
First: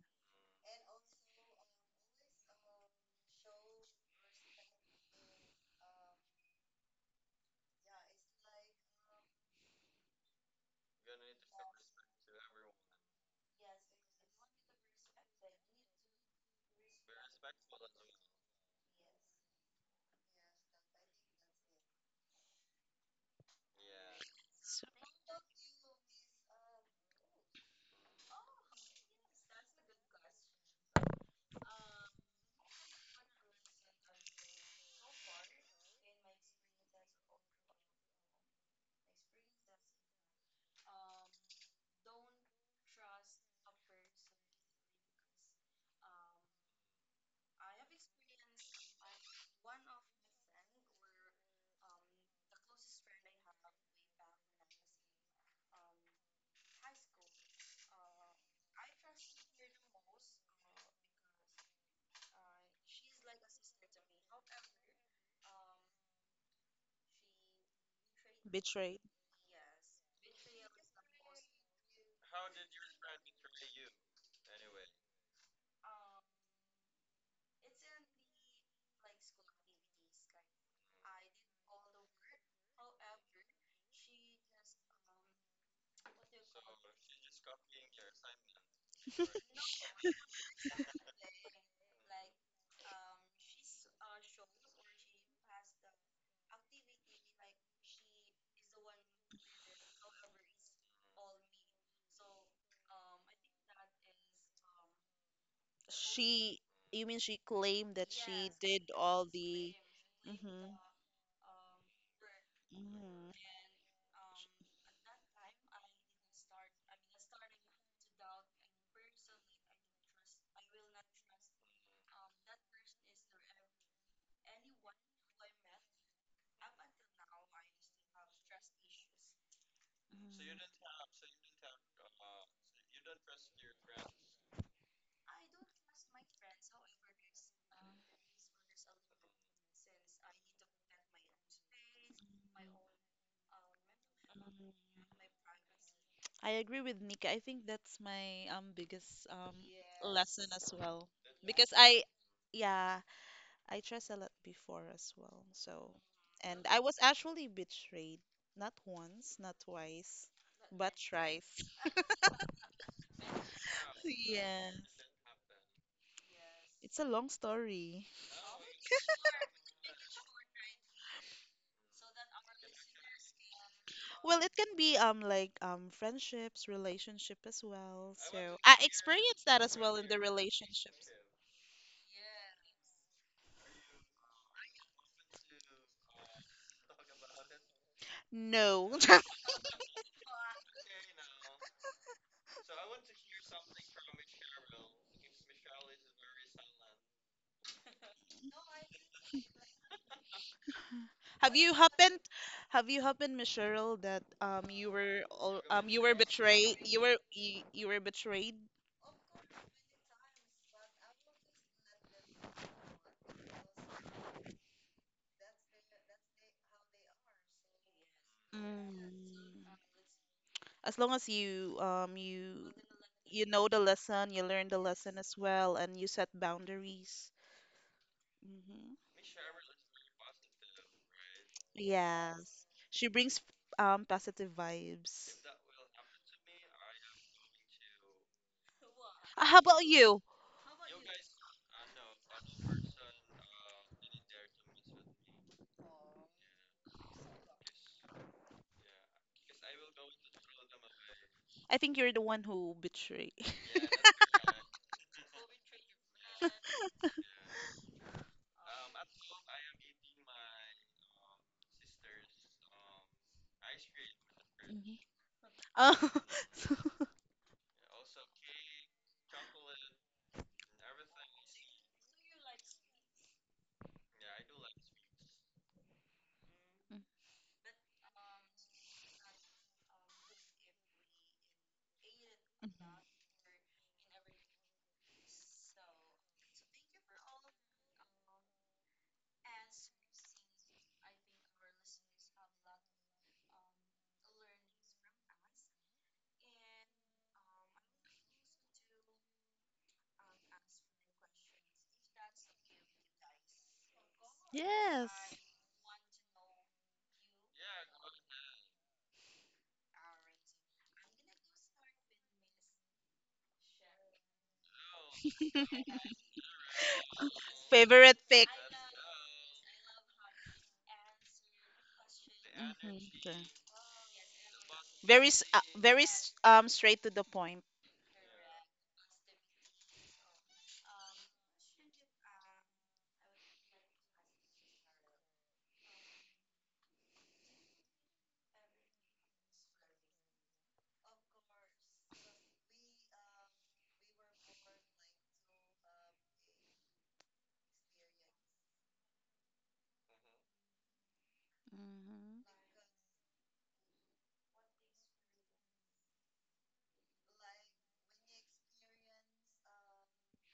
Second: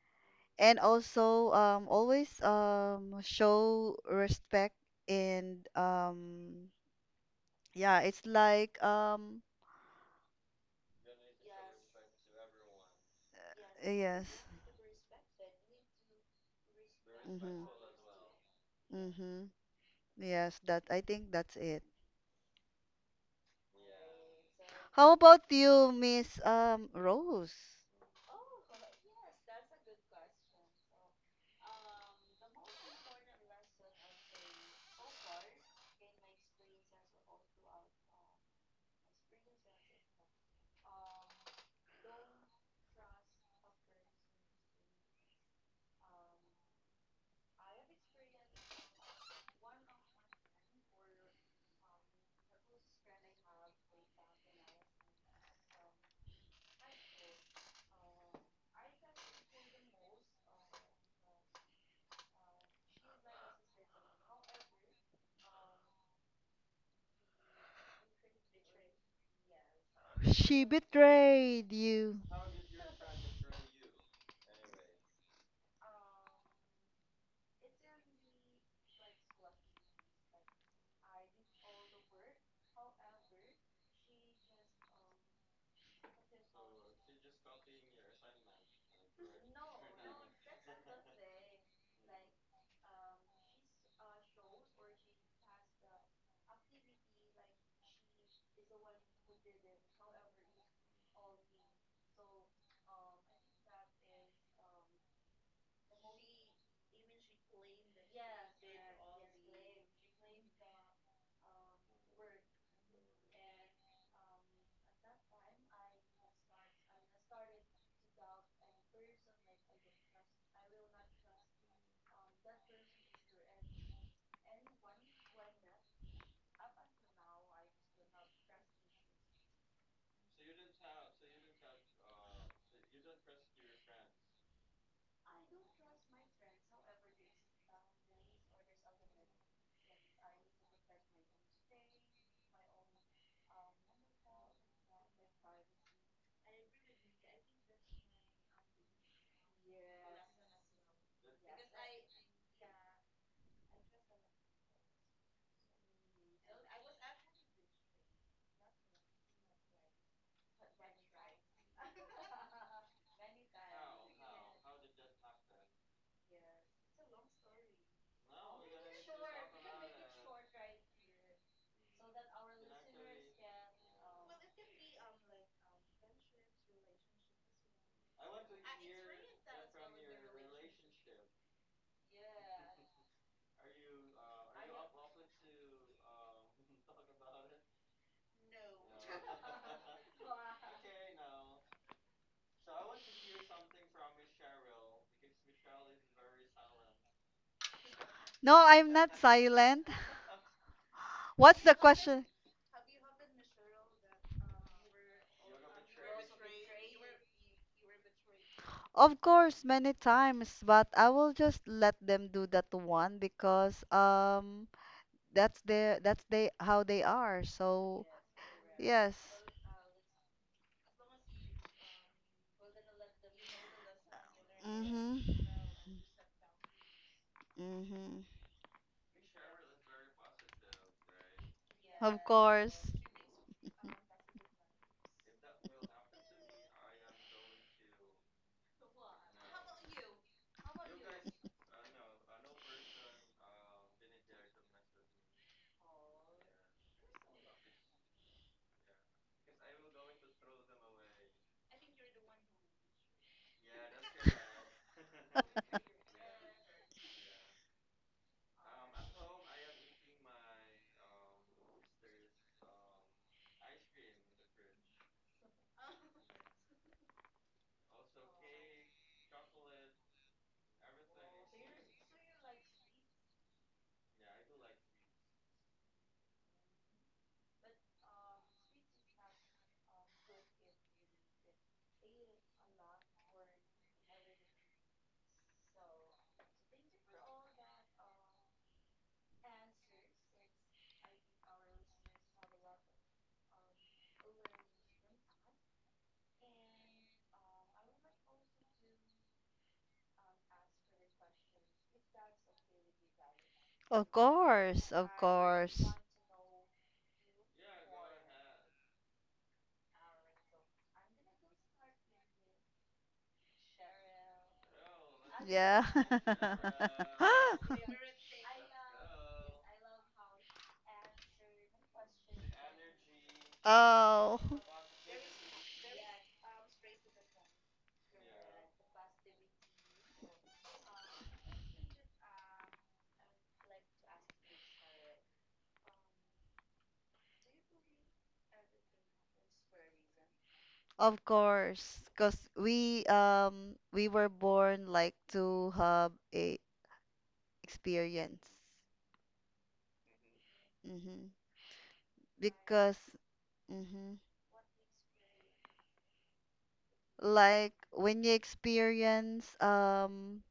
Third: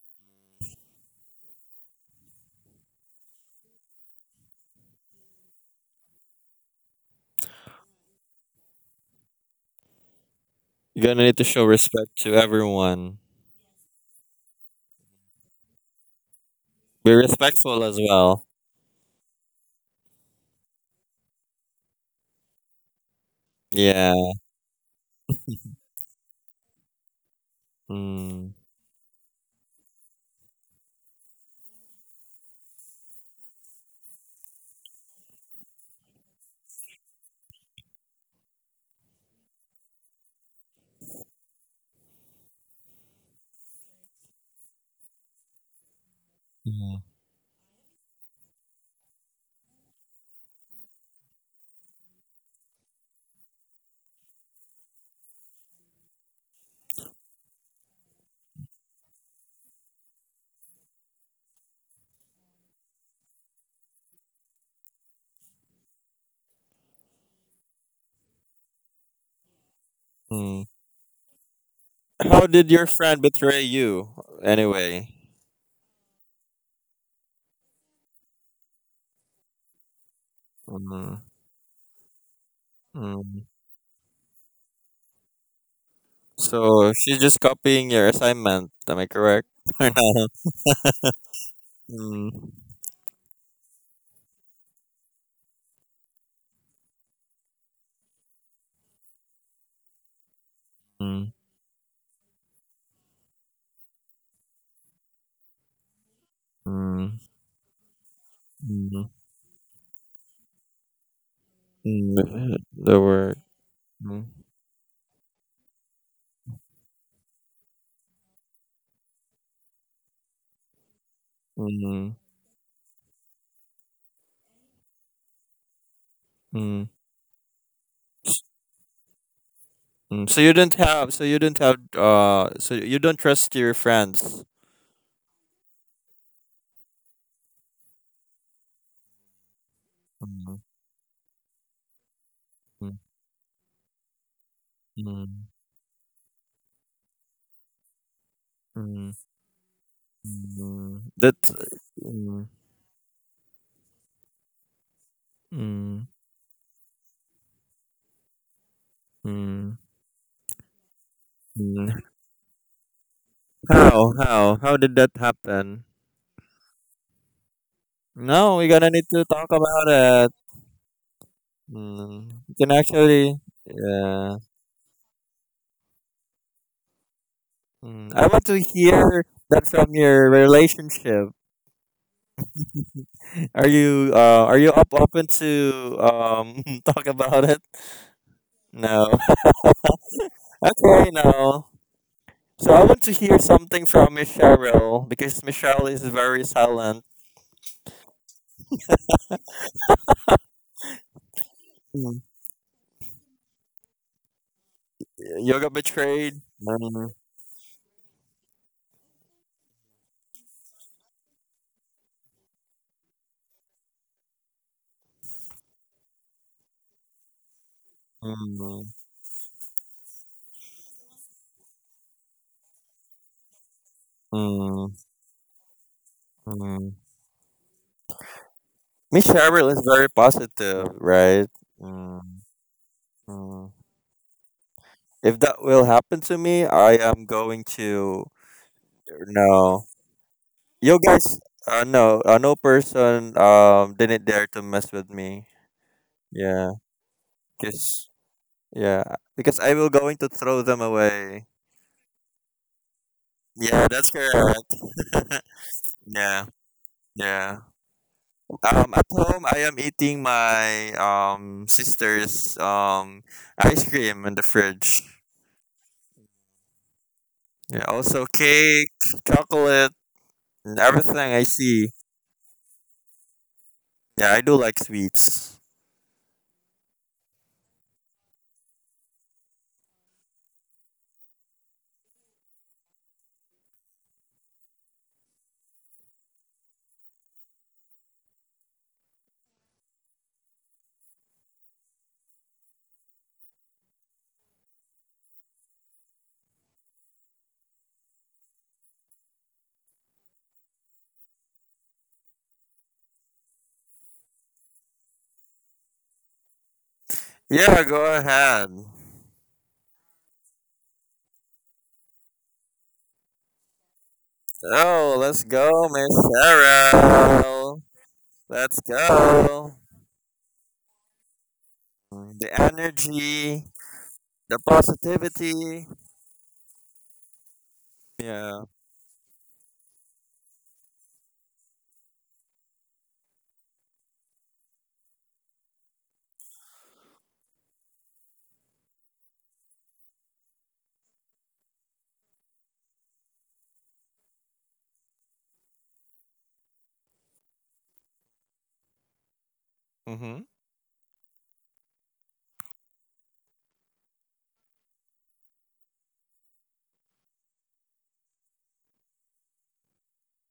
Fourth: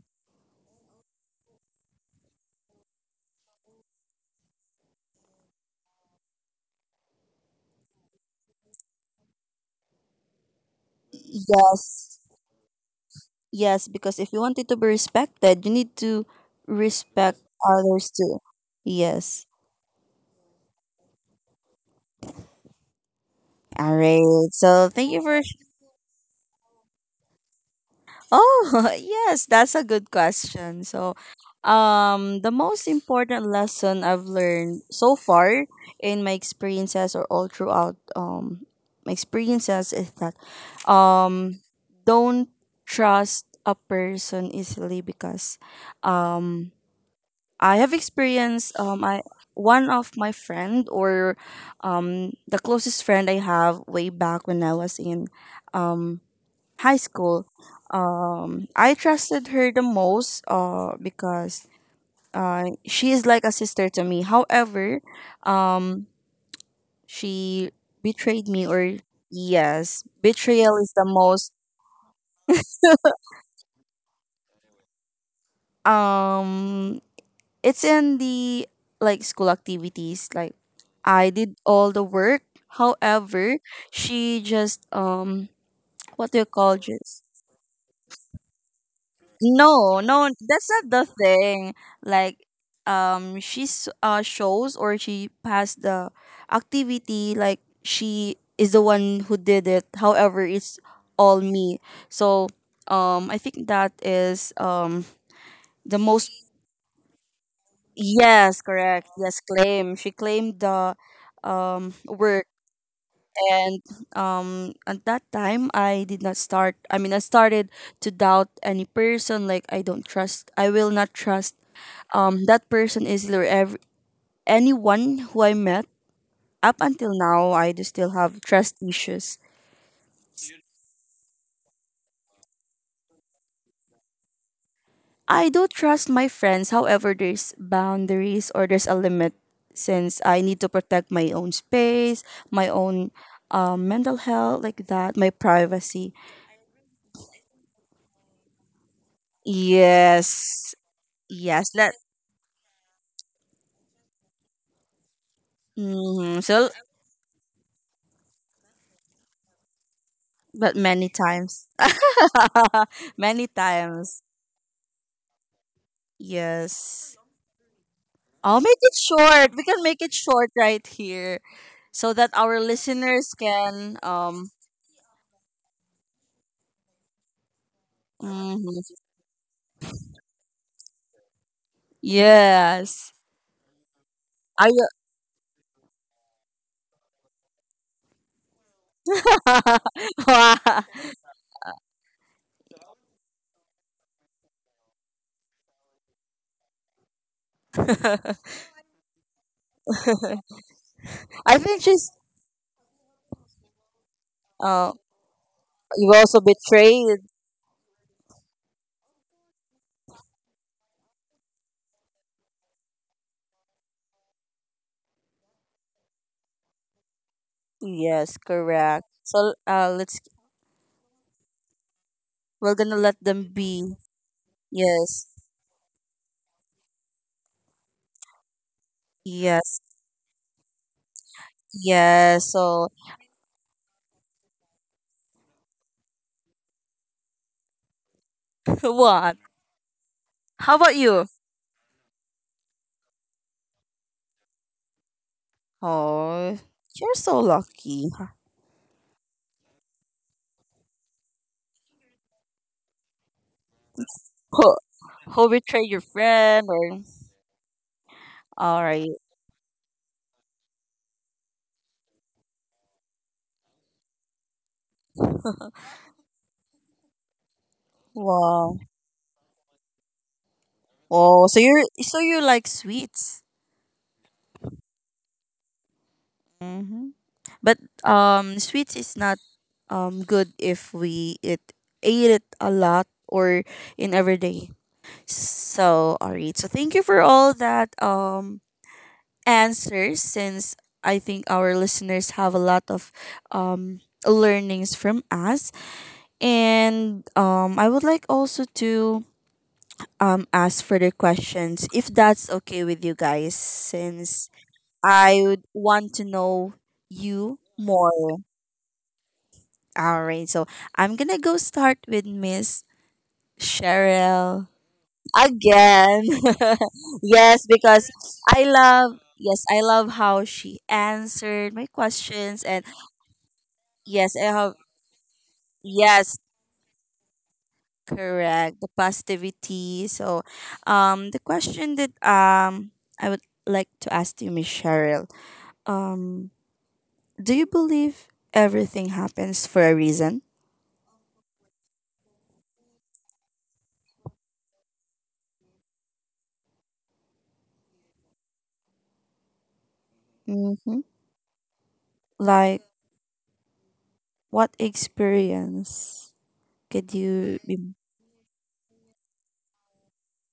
Speaker 4: and also always show respect and yeah it's like
Speaker 3: You're gonna need to show respect
Speaker 1: Yes.
Speaker 3: to everyone.
Speaker 1: Yes, because
Speaker 4: yes.
Speaker 1: if you want it to be respected, you need to
Speaker 3: Be
Speaker 1: respect
Speaker 4: Mm-hmm.
Speaker 3: respectful as
Speaker 1: others too.
Speaker 3: well.
Speaker 1: Yes.
Speaker 4: Mm-hmm. Yes, that I think that's it.
Speaker 1: All
Speaker 3: Yeah.
Speaker 1: right.
Speaker 2: So,
Speaker 1: So thank
Speaker 4: How
Speaker 1: you for.
Speaker 4: about you, Miss Rose?
Speaker 3: Mm,
Speaker 1: Oh, yes, that's a good question. So, the most important lesson I've learned so far in my experiences or all throughout my experiences is that um don't trust a person easily because um
Speaker 3: mm,
Speaker 1: I have experienced, I one of my friend, or the closest friend I have way back when I was in um high school. I trusted her the most, because she is like a sister to me. However, um, she betrayed me, or
Speaker 2: betrayed.
Speaker 1: yes,
Speaker 4: She
Speaker 3: mm.
Speaker 1: betrayal is the most.
Speaker 4: betrayed you.
Speaker 3: How did your friend betray you? Anyway.
Speaker 1: Um, it's in the like school activities. Like,
Speaker 3: Mm,
Speaker 1: I did all the work.
Speaker 3: mm.
Speaker 1: However, she just, what do you call
Speaker 3: So she's
Speaker 1: this?
Speaker 3: just copying your assignment. Am I correct? Or
Speaker 1: No,
Speaker 3: no?
Speaker 1: no, that's not the thing.
Speaker 3: Mm,
Speaker 1: Like, she's shows, or she passed the activity. Like, she is the one who did it. However, it's
Speaker 3: mm,
Speaker 1: all me. So, I think that is the most.
Speaker 2: She, you
Speaker 3: mm,
Speaker 2: mean she claimed that she
Speaker 1: Yes,
Speaker 2: did
Speaker 1: correct.
Speaker 3: mm,
Speaker 2: all
Speaker 1: Yes,
Speaker 2: the…
Speaker 1: claim. She claimed
Speaker 2: Mhm.
Speaker 1: the work,
Speaker 3: mm, the
Speaker 2: Mhm.
Speaker 3: word.
Speaker 1: and
Speaker 3: Mm,
Speaker 1: at that time I did not start. I mean, I started to doubt any person. Like, I don't trust. I will not trust,
Speaker 3: mm,
Speaker 1: that person is either anyone who I met up
Speaker 3: mm,
Speaker 1: until now. I do still have trust issues.
Speaker 3: mm. So you
Speaker 2: Mhm.
Speaker 3: don't have. So you don't have. So you don't trust your friends.
Speaker 1: I do trust my friends. However, there's boundaries or there's a limit since I
Speaker 3: Mm,
Speaker 1: need to protect my own space, my
Speaker 3: mm,
Speaker 1: own, mental health,
Speaker 2: Mhm.
Speaker 1: like that, my
Speaker 3: mm,
Speaker 1: privacy.
Speaker 2: I agree with Nika. I think that's my
Speaker 3: mm,
Speaker 2: biggest lesson as
Speaker 1: Yes,
Speaker 3: mm.
Speaker 2: well.
Speaker 3: That.
Speaker 1: yes.
Speaker 2: Because
Speaker 1: That
Speaker 2: I,
Speaker 3: Mm,
Speaker 2: yeah, I trust a lot before as well. So,
Speaker 3: mm,
Speaker 2: and
Speaker 1: so,
Speaker 2: I was actually betrayed not once, not
Speaker 3: mm,
Speaker 2: twice,
Speaker 1: but
Speaker 2: but
Speaker 1: many
Speaker 2: thrice.
Speaker 1: times,
Speaker 3: mm.
Speaker 1: many
Speaker 3: How?
Speaker 1: times.
Speaker 3: How?
Speaker 2: Yes.
Speaker 3: How did that happen?
Speaker 2: It's a
Speaker 1: Yes.
Speaker 2: long story.
Speaker 3: No,
Speaker 1: I'll
Speaker 3: we're
Speaker 1: make
Speaker 3: gonna
Speaker 1: it
Speaker 3: need to talk
Speaker 1: short. We can
Speaker 3: about
Speaker 1: make it
Speaker 3: it.
Speaker 1: short right here so that
Speaker 3: Mm, you
Speaker 1: our
Speaker 3: can
Speaker 1: listeners
Speaker 3: actually.
Speaker 1: can
Speaker 3: Yeah.
Speaker 2: Well, it can be like friendships, relationship as
Speaker 3: Mm,
Speaker 2: well.
Speaker 3: I want
Speaker 2: So
Speaker 3: to
Speaker 2: I
Speaker 1: mhm.
Speaker 3: hear
Speaker 2: experienced that
Speaker 3: that
Speaker 2: as
Speaker 3: from
Speaker 2: well in the
Speaker 3: your
Speaker 2: relationships.
Speaker 3: relationship.
Speaker 1: Yes.
Speaker 3: Are
Speaker 1: Are
Speaker 3: you
Speaker 1: you
Speaker 3: up open to talk about it?
Speaker 2: No.
Speaker 3: No.
Speaker 1: Wow!
Speaker 3: Okay, no. So I want to hear something from Miss Cheryl because Miss Cheryl is very silent.
Speaker 4: No, I'm not silent.
Speaker 2: Have
Speaker 1: I
Speaker 4: What's
Speaker 2: you
Speaker 4: the
Speaker 1: think she's
Speaker 3: Mm.
Speaker 2: happened?
Speaker 4: question?
Speaker 2: Have you happened, Miss Cheryl, that you
Speaker 1: uh
Speaker 2: were
Speaker 3: You got
Speaker 2: you
Speaker 1: you
Speaker 2: were
Speaker 1: also
Speaker 3: betrayed.
Speaker 2: betrayed?
Speaker 3: Mm,
Speaker 1: betrayed.
Speaker 2: You were betrayed.
Speaker 4: Of course, many times, but I will just let them do that one because that's their that's they how they are. So
Speaker 1: Yes,
Speaker 3: mm,
Speaker 1: correct.
Speaker 4: yes.
Speaker 1: So
Speaker 2: Mm.
Speaker 1: let's
Speaker 2: As long as you
Speaker 1: we're gonna let
Speaker 2: you
Speaker 1: them
Speaker 2: know the
Speaker 1: be.
Speaker 2: lesson, you learn the
Speaker 3: mm,
Speaker 2: lesson
Speaker 4: Mm-hmm.
Speaker 1: Yes.
Speaker 2: as well, and you set
Speaker 3: mm.
Speaker 2: boundaries.
Speaker 4: Mm-hmm.
Speaker 2: hmm
Speaker 3: Miss Cheryl
Speaker 1: Yes.
Speaker 3: is very positive, right?
Speaker 4: Of
Speaker 3: Mm,
Speaker 1: Yes.
Speaker 2: Yes,
Speaker 1: So
Speaker 4: course.
Speaker 2: she brings
Speaker 3: mm.
Speaker 2: positive vibes.
Speaker 3: If that will happen to me, I am going to
Speaker 1: what?
Speaker 2: How about
Speaker 3: no.
Speaker 2: you?
Speaker 1: How about
Speaker 3: You guys,
Speaker 1: you?
Speaker 3: no person didn't dare to mess with me.
Speaker 1: Oh,
Speaker 3: Yeah,
Speaker 1: you're so lucky.
Speaker 3: cause yeah, because I will going to throw them away.
Speaker 2: I think you're the one who betrayed.
Speaker 3: Yeah, that's correct.
Speaker 1: Who, who betrayed your
Speaker 3: Yeah,
Speaker 1: friend or
Speaker 3: yeah.
Speaker 1: all
Speaker 3: At
Speaker 1: right.
Speaker 3: home I am eating my sister's ice cream in the
Speaker 2: Mhm.
Speaker 3: fridge.
Speaker 2: Uh, so-
Speaker 3: Yeah, also
Speaker 1: Wow.
Speaker 3: cake, chocolate, and everything I
Speaker 1: Oh,
Speaker 3: see.
Speaker 1: so you like sweets.
Speaker 3: Yeah, I do like sweets.
Speaker 1: Mm-hmm. But sweets is not good if we it ate it a
Speaker 2: Mhm.
Speaker 1: lot or in every day. So alright. So thank you for all that answers since I think our listeners have a lot of learnings from us. And I would like also to ask further questions if that's okay with you guys
Speaker 4: Of
Speaker 1: since
Speaker 4: course.
Speaker 2: Yes.
Speaker 4: Of
Speaker 1: I would
Speaker 4: course.
Speaker 1: want to know you
Speaker 3: Yeah, go
Speaker 1: more.
Speaker 3: ahead.
Speaker 1: All right, so I'm gonna go start with Miss Cheryl
Speaker 3: Oh, let's
Speaker 4: Yeah.
Speaker 3: go, Miss
Speaker 1: again. Yes,
Speaker 3: Sarah.
Speaker 1: because
Speaker 2: Favorite pick.
Speaker 1: I
Speaker 3: Let's
Speaker 1: love, yes,
Speaker 3: go.
Speaker 1: I love how she answered my
Speaker 3: The
Speaker 1: questions, and
Speaker 2: Mhm. Okay.
Speaker 3: energy,
Speaker 1: yes,
Speaker 4: Oh.
Speaker 1: I
Speaker 3: the
Speaker 1: have,
Speaker 2: Very, s- uh,
Speaker 3: positivity.
Speaker 2: very s-
Speaker 1: yes,
Speaker 2: um straight to the point.
Speaker 3: Yeah.
Speaker 1: correct. The positivity. So the question that I would like to ask you, Miss Cheryl. Um do you believe everything happens for a reason?
Speaker 4: Of course, because we were born like to have a experience.
Speaker 3: Mm-hmm.
Speaker 1: Mm-hmm.
Speaker 4: Mm-hmm.
Speaker 2: Mhm.
Speaker 1: Like,
Speaker 4: Because mm-hmm.
Speaker 1: what experience could you
Speaker 4: Like
Speaker 1: be?
Speaker 4: when you experience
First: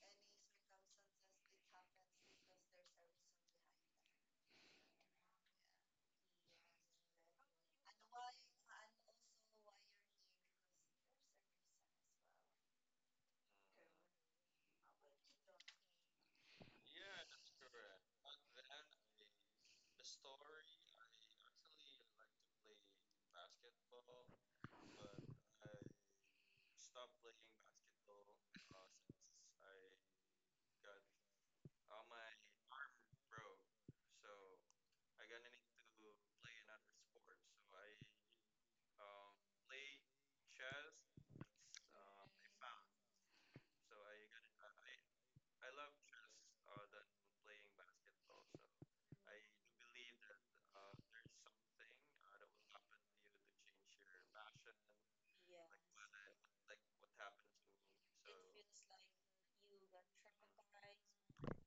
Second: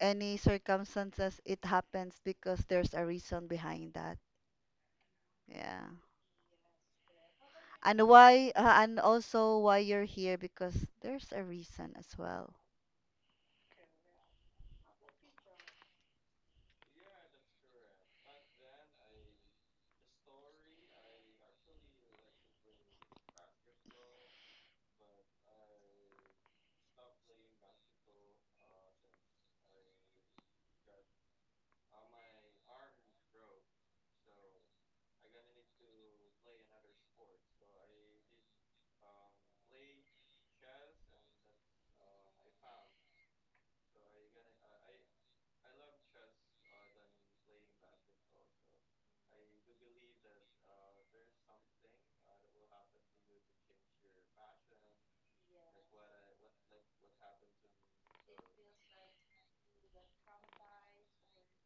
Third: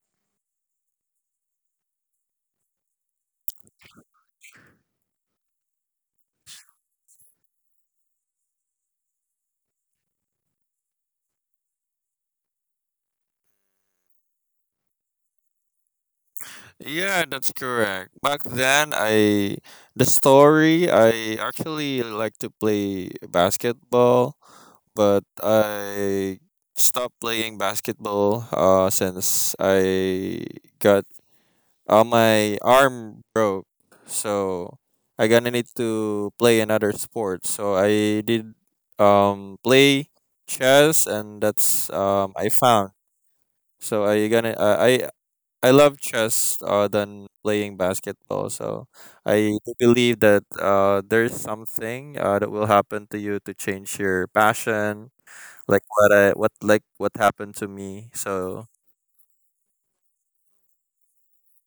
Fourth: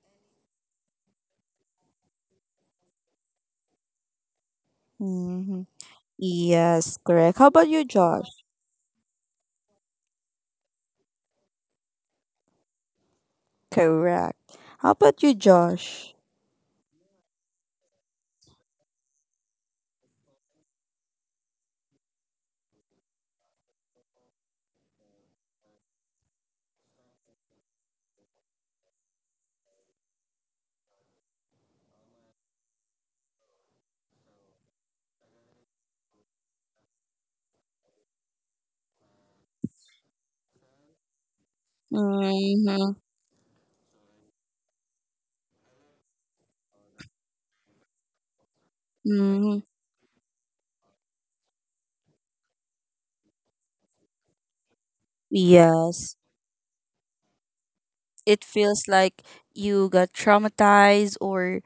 Speaker 4: any circumstances, it happens because there's a reason behind that.
Speaker 1: Mhm.
Speaker 4: Yeah.
Speaker 1: Yes, correct. How about you,
Speaker 4: And
Speaker 1: Josh?
Speaker 4: why and also why you're here because there's a reason as well.
Speaker 1: Correct. How about you, Josh?
Speaker 3: Yeah, that's correct. Back then, I the story. I actually like to play basketball, but I stopped playing basketball since I got my arm broke, so I gonna need to play another sport. So I did play chess, and that's I
Speaker 1: Mm-hmm.
Speaker 3: found. So I gonna I love chess than playing basketball. So I
Speaker 1: Mm-hmm.
Speaker 3: do believe that there's something that will happen to you to change your passion, like what
Speaker 1: Yes.
Speaker 3: I what like what happened to me.
Speaker 1: It
Speaker 3: So
Speaker 1: feels like you got traumatized or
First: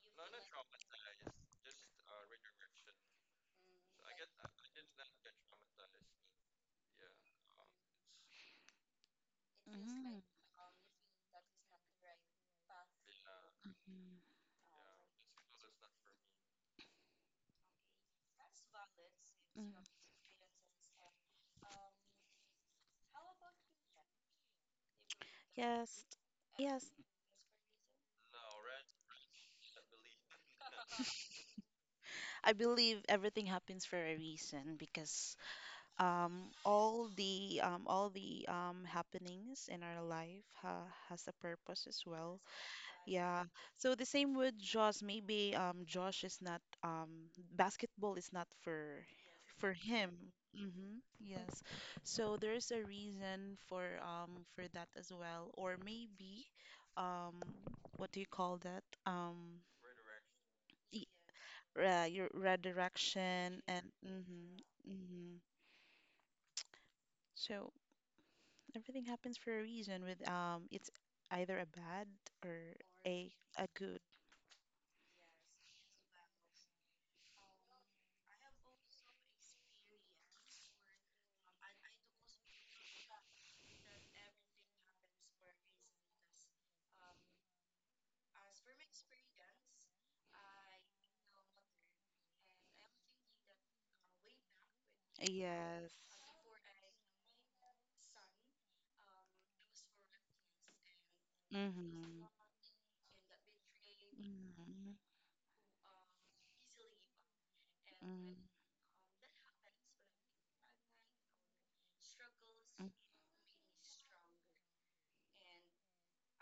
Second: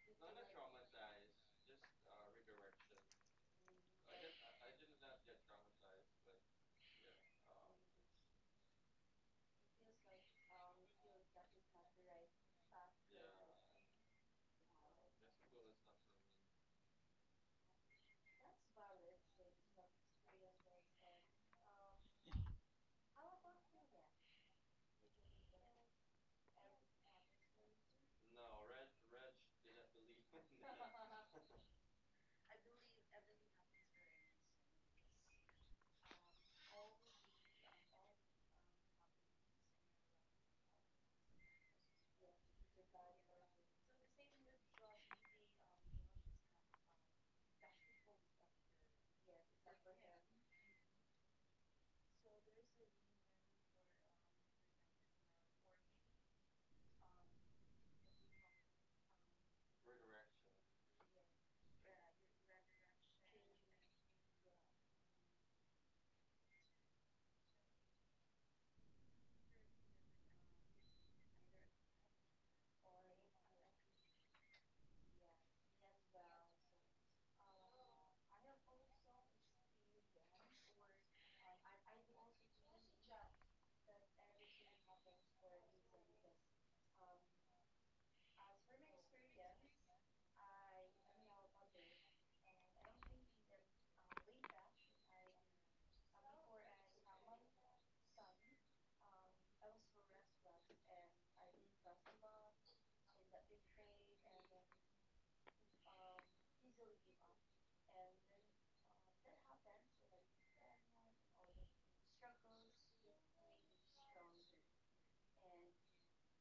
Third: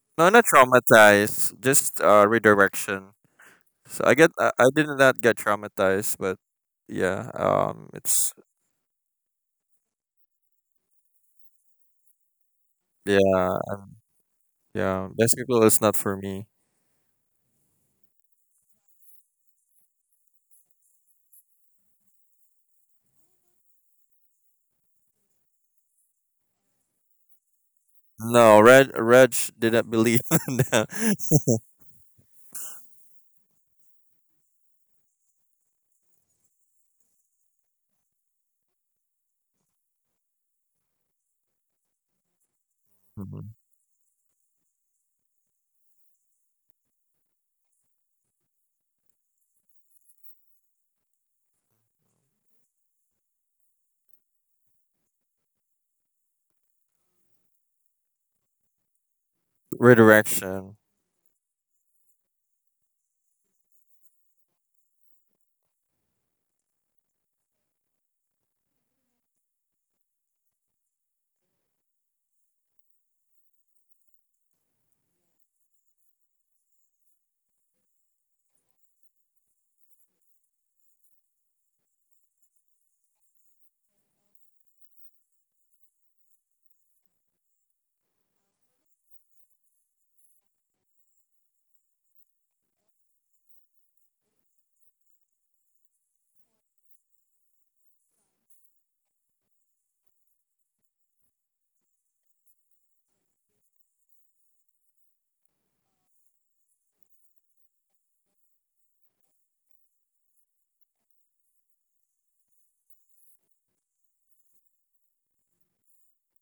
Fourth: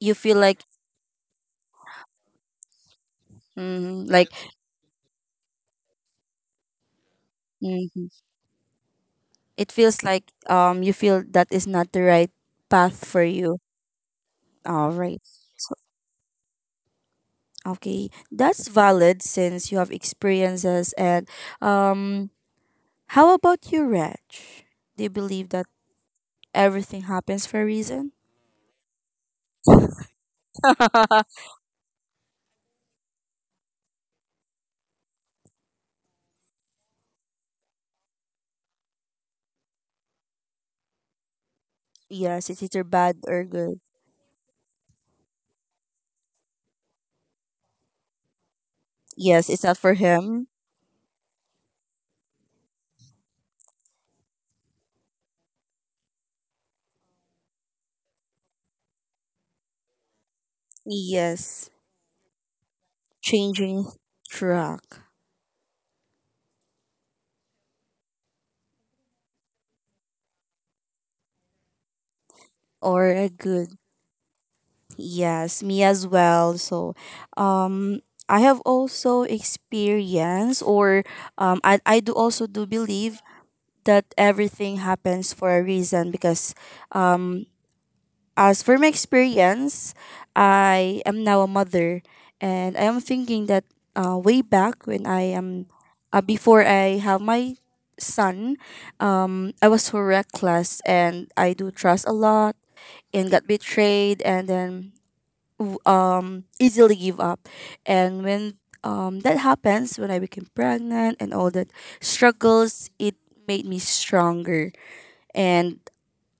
Speaker 1: you
Speaker 3: no,
Speaker 1: feel
Speaker 3: not
Speaker 1: like
Speaker 3: traumatized, just redirection. So I
Speaker 1: like,
Speaker 3: get I did not get traumatized, but yeah,
Speaker 1: mhm,
Speaker 3: it's
Speaker 1: it feels like you feel that is not the right path for you.
Speaker 3: yeah,
Speaker 2: Mhm.
Speaker 1: All
Speaker 3: yeah.
Speaker 1: right.
Speaker 3: Basketball is not for me.
Speaker 1: Okay. That's valid
Speaker 2: Mm.
Speaker 1: since you have experiences and um how about you, Reg? Do you believe that
Speaker 2: Yes. Yes.
Speaker 1: everything happens for a reason?
Speaker 3: No, Reg didn't believe in the
Speaker 2: I believe everything happens for a reason because all the happenings in our life ha has a purpose as well.
Speaker 1: Yes, it's either bad
Speaker 2: Yeah.
Speaker 1: or
Speaker 3: Mhm.
Speaker 1: good.
Speaker 2: So the same with Josh. Maybe Josh is not, basketball is not for
Speaker 1: Yes, it's
Speaker 2: for
Speaker 1: not for
Speaker 2: him.
Speaker 1: him.
Speaker 2: Mm-hmm. Yes. So there's a reason for that as well, or maybe um what do you call that?
Speaker 3: Redirection
Speaker 2: Y-
Speaker 1: Yes,
Speaker 2: your redirection, and
Speaker 1: changing track
Speaker 2: mm-hmm, mm-hmm. So everything happens for a reason with it's either a bad or
Speaker 1: or
Speaker 2: a
Speaker 1: a
Speaker 2: a
Speaker 1: good.
Speaker 2: good.
Speaker 1: Yes, me as well. So, um, I have also experienced, or I do also do believe that everything happens for a reason because, um, as for my experience, I am now a mother, and I am thinking that, way back when I am
Speaker 2: Yes.
Speaker 1: before I have my son, I was so reckless and I do trust a
Speaker 2: Mm-hmm.
Speaker 1: lot and got betrayed and
Speaker 2: Mm-hmm.
Speaker 1: then easily give up. And
Speaker 2: Mm-hmm.
Speaker 1: when that happens, when I became pregnant and all that
Speaker 2: Mm.
Speaker 1: struggles, it made me stronger. And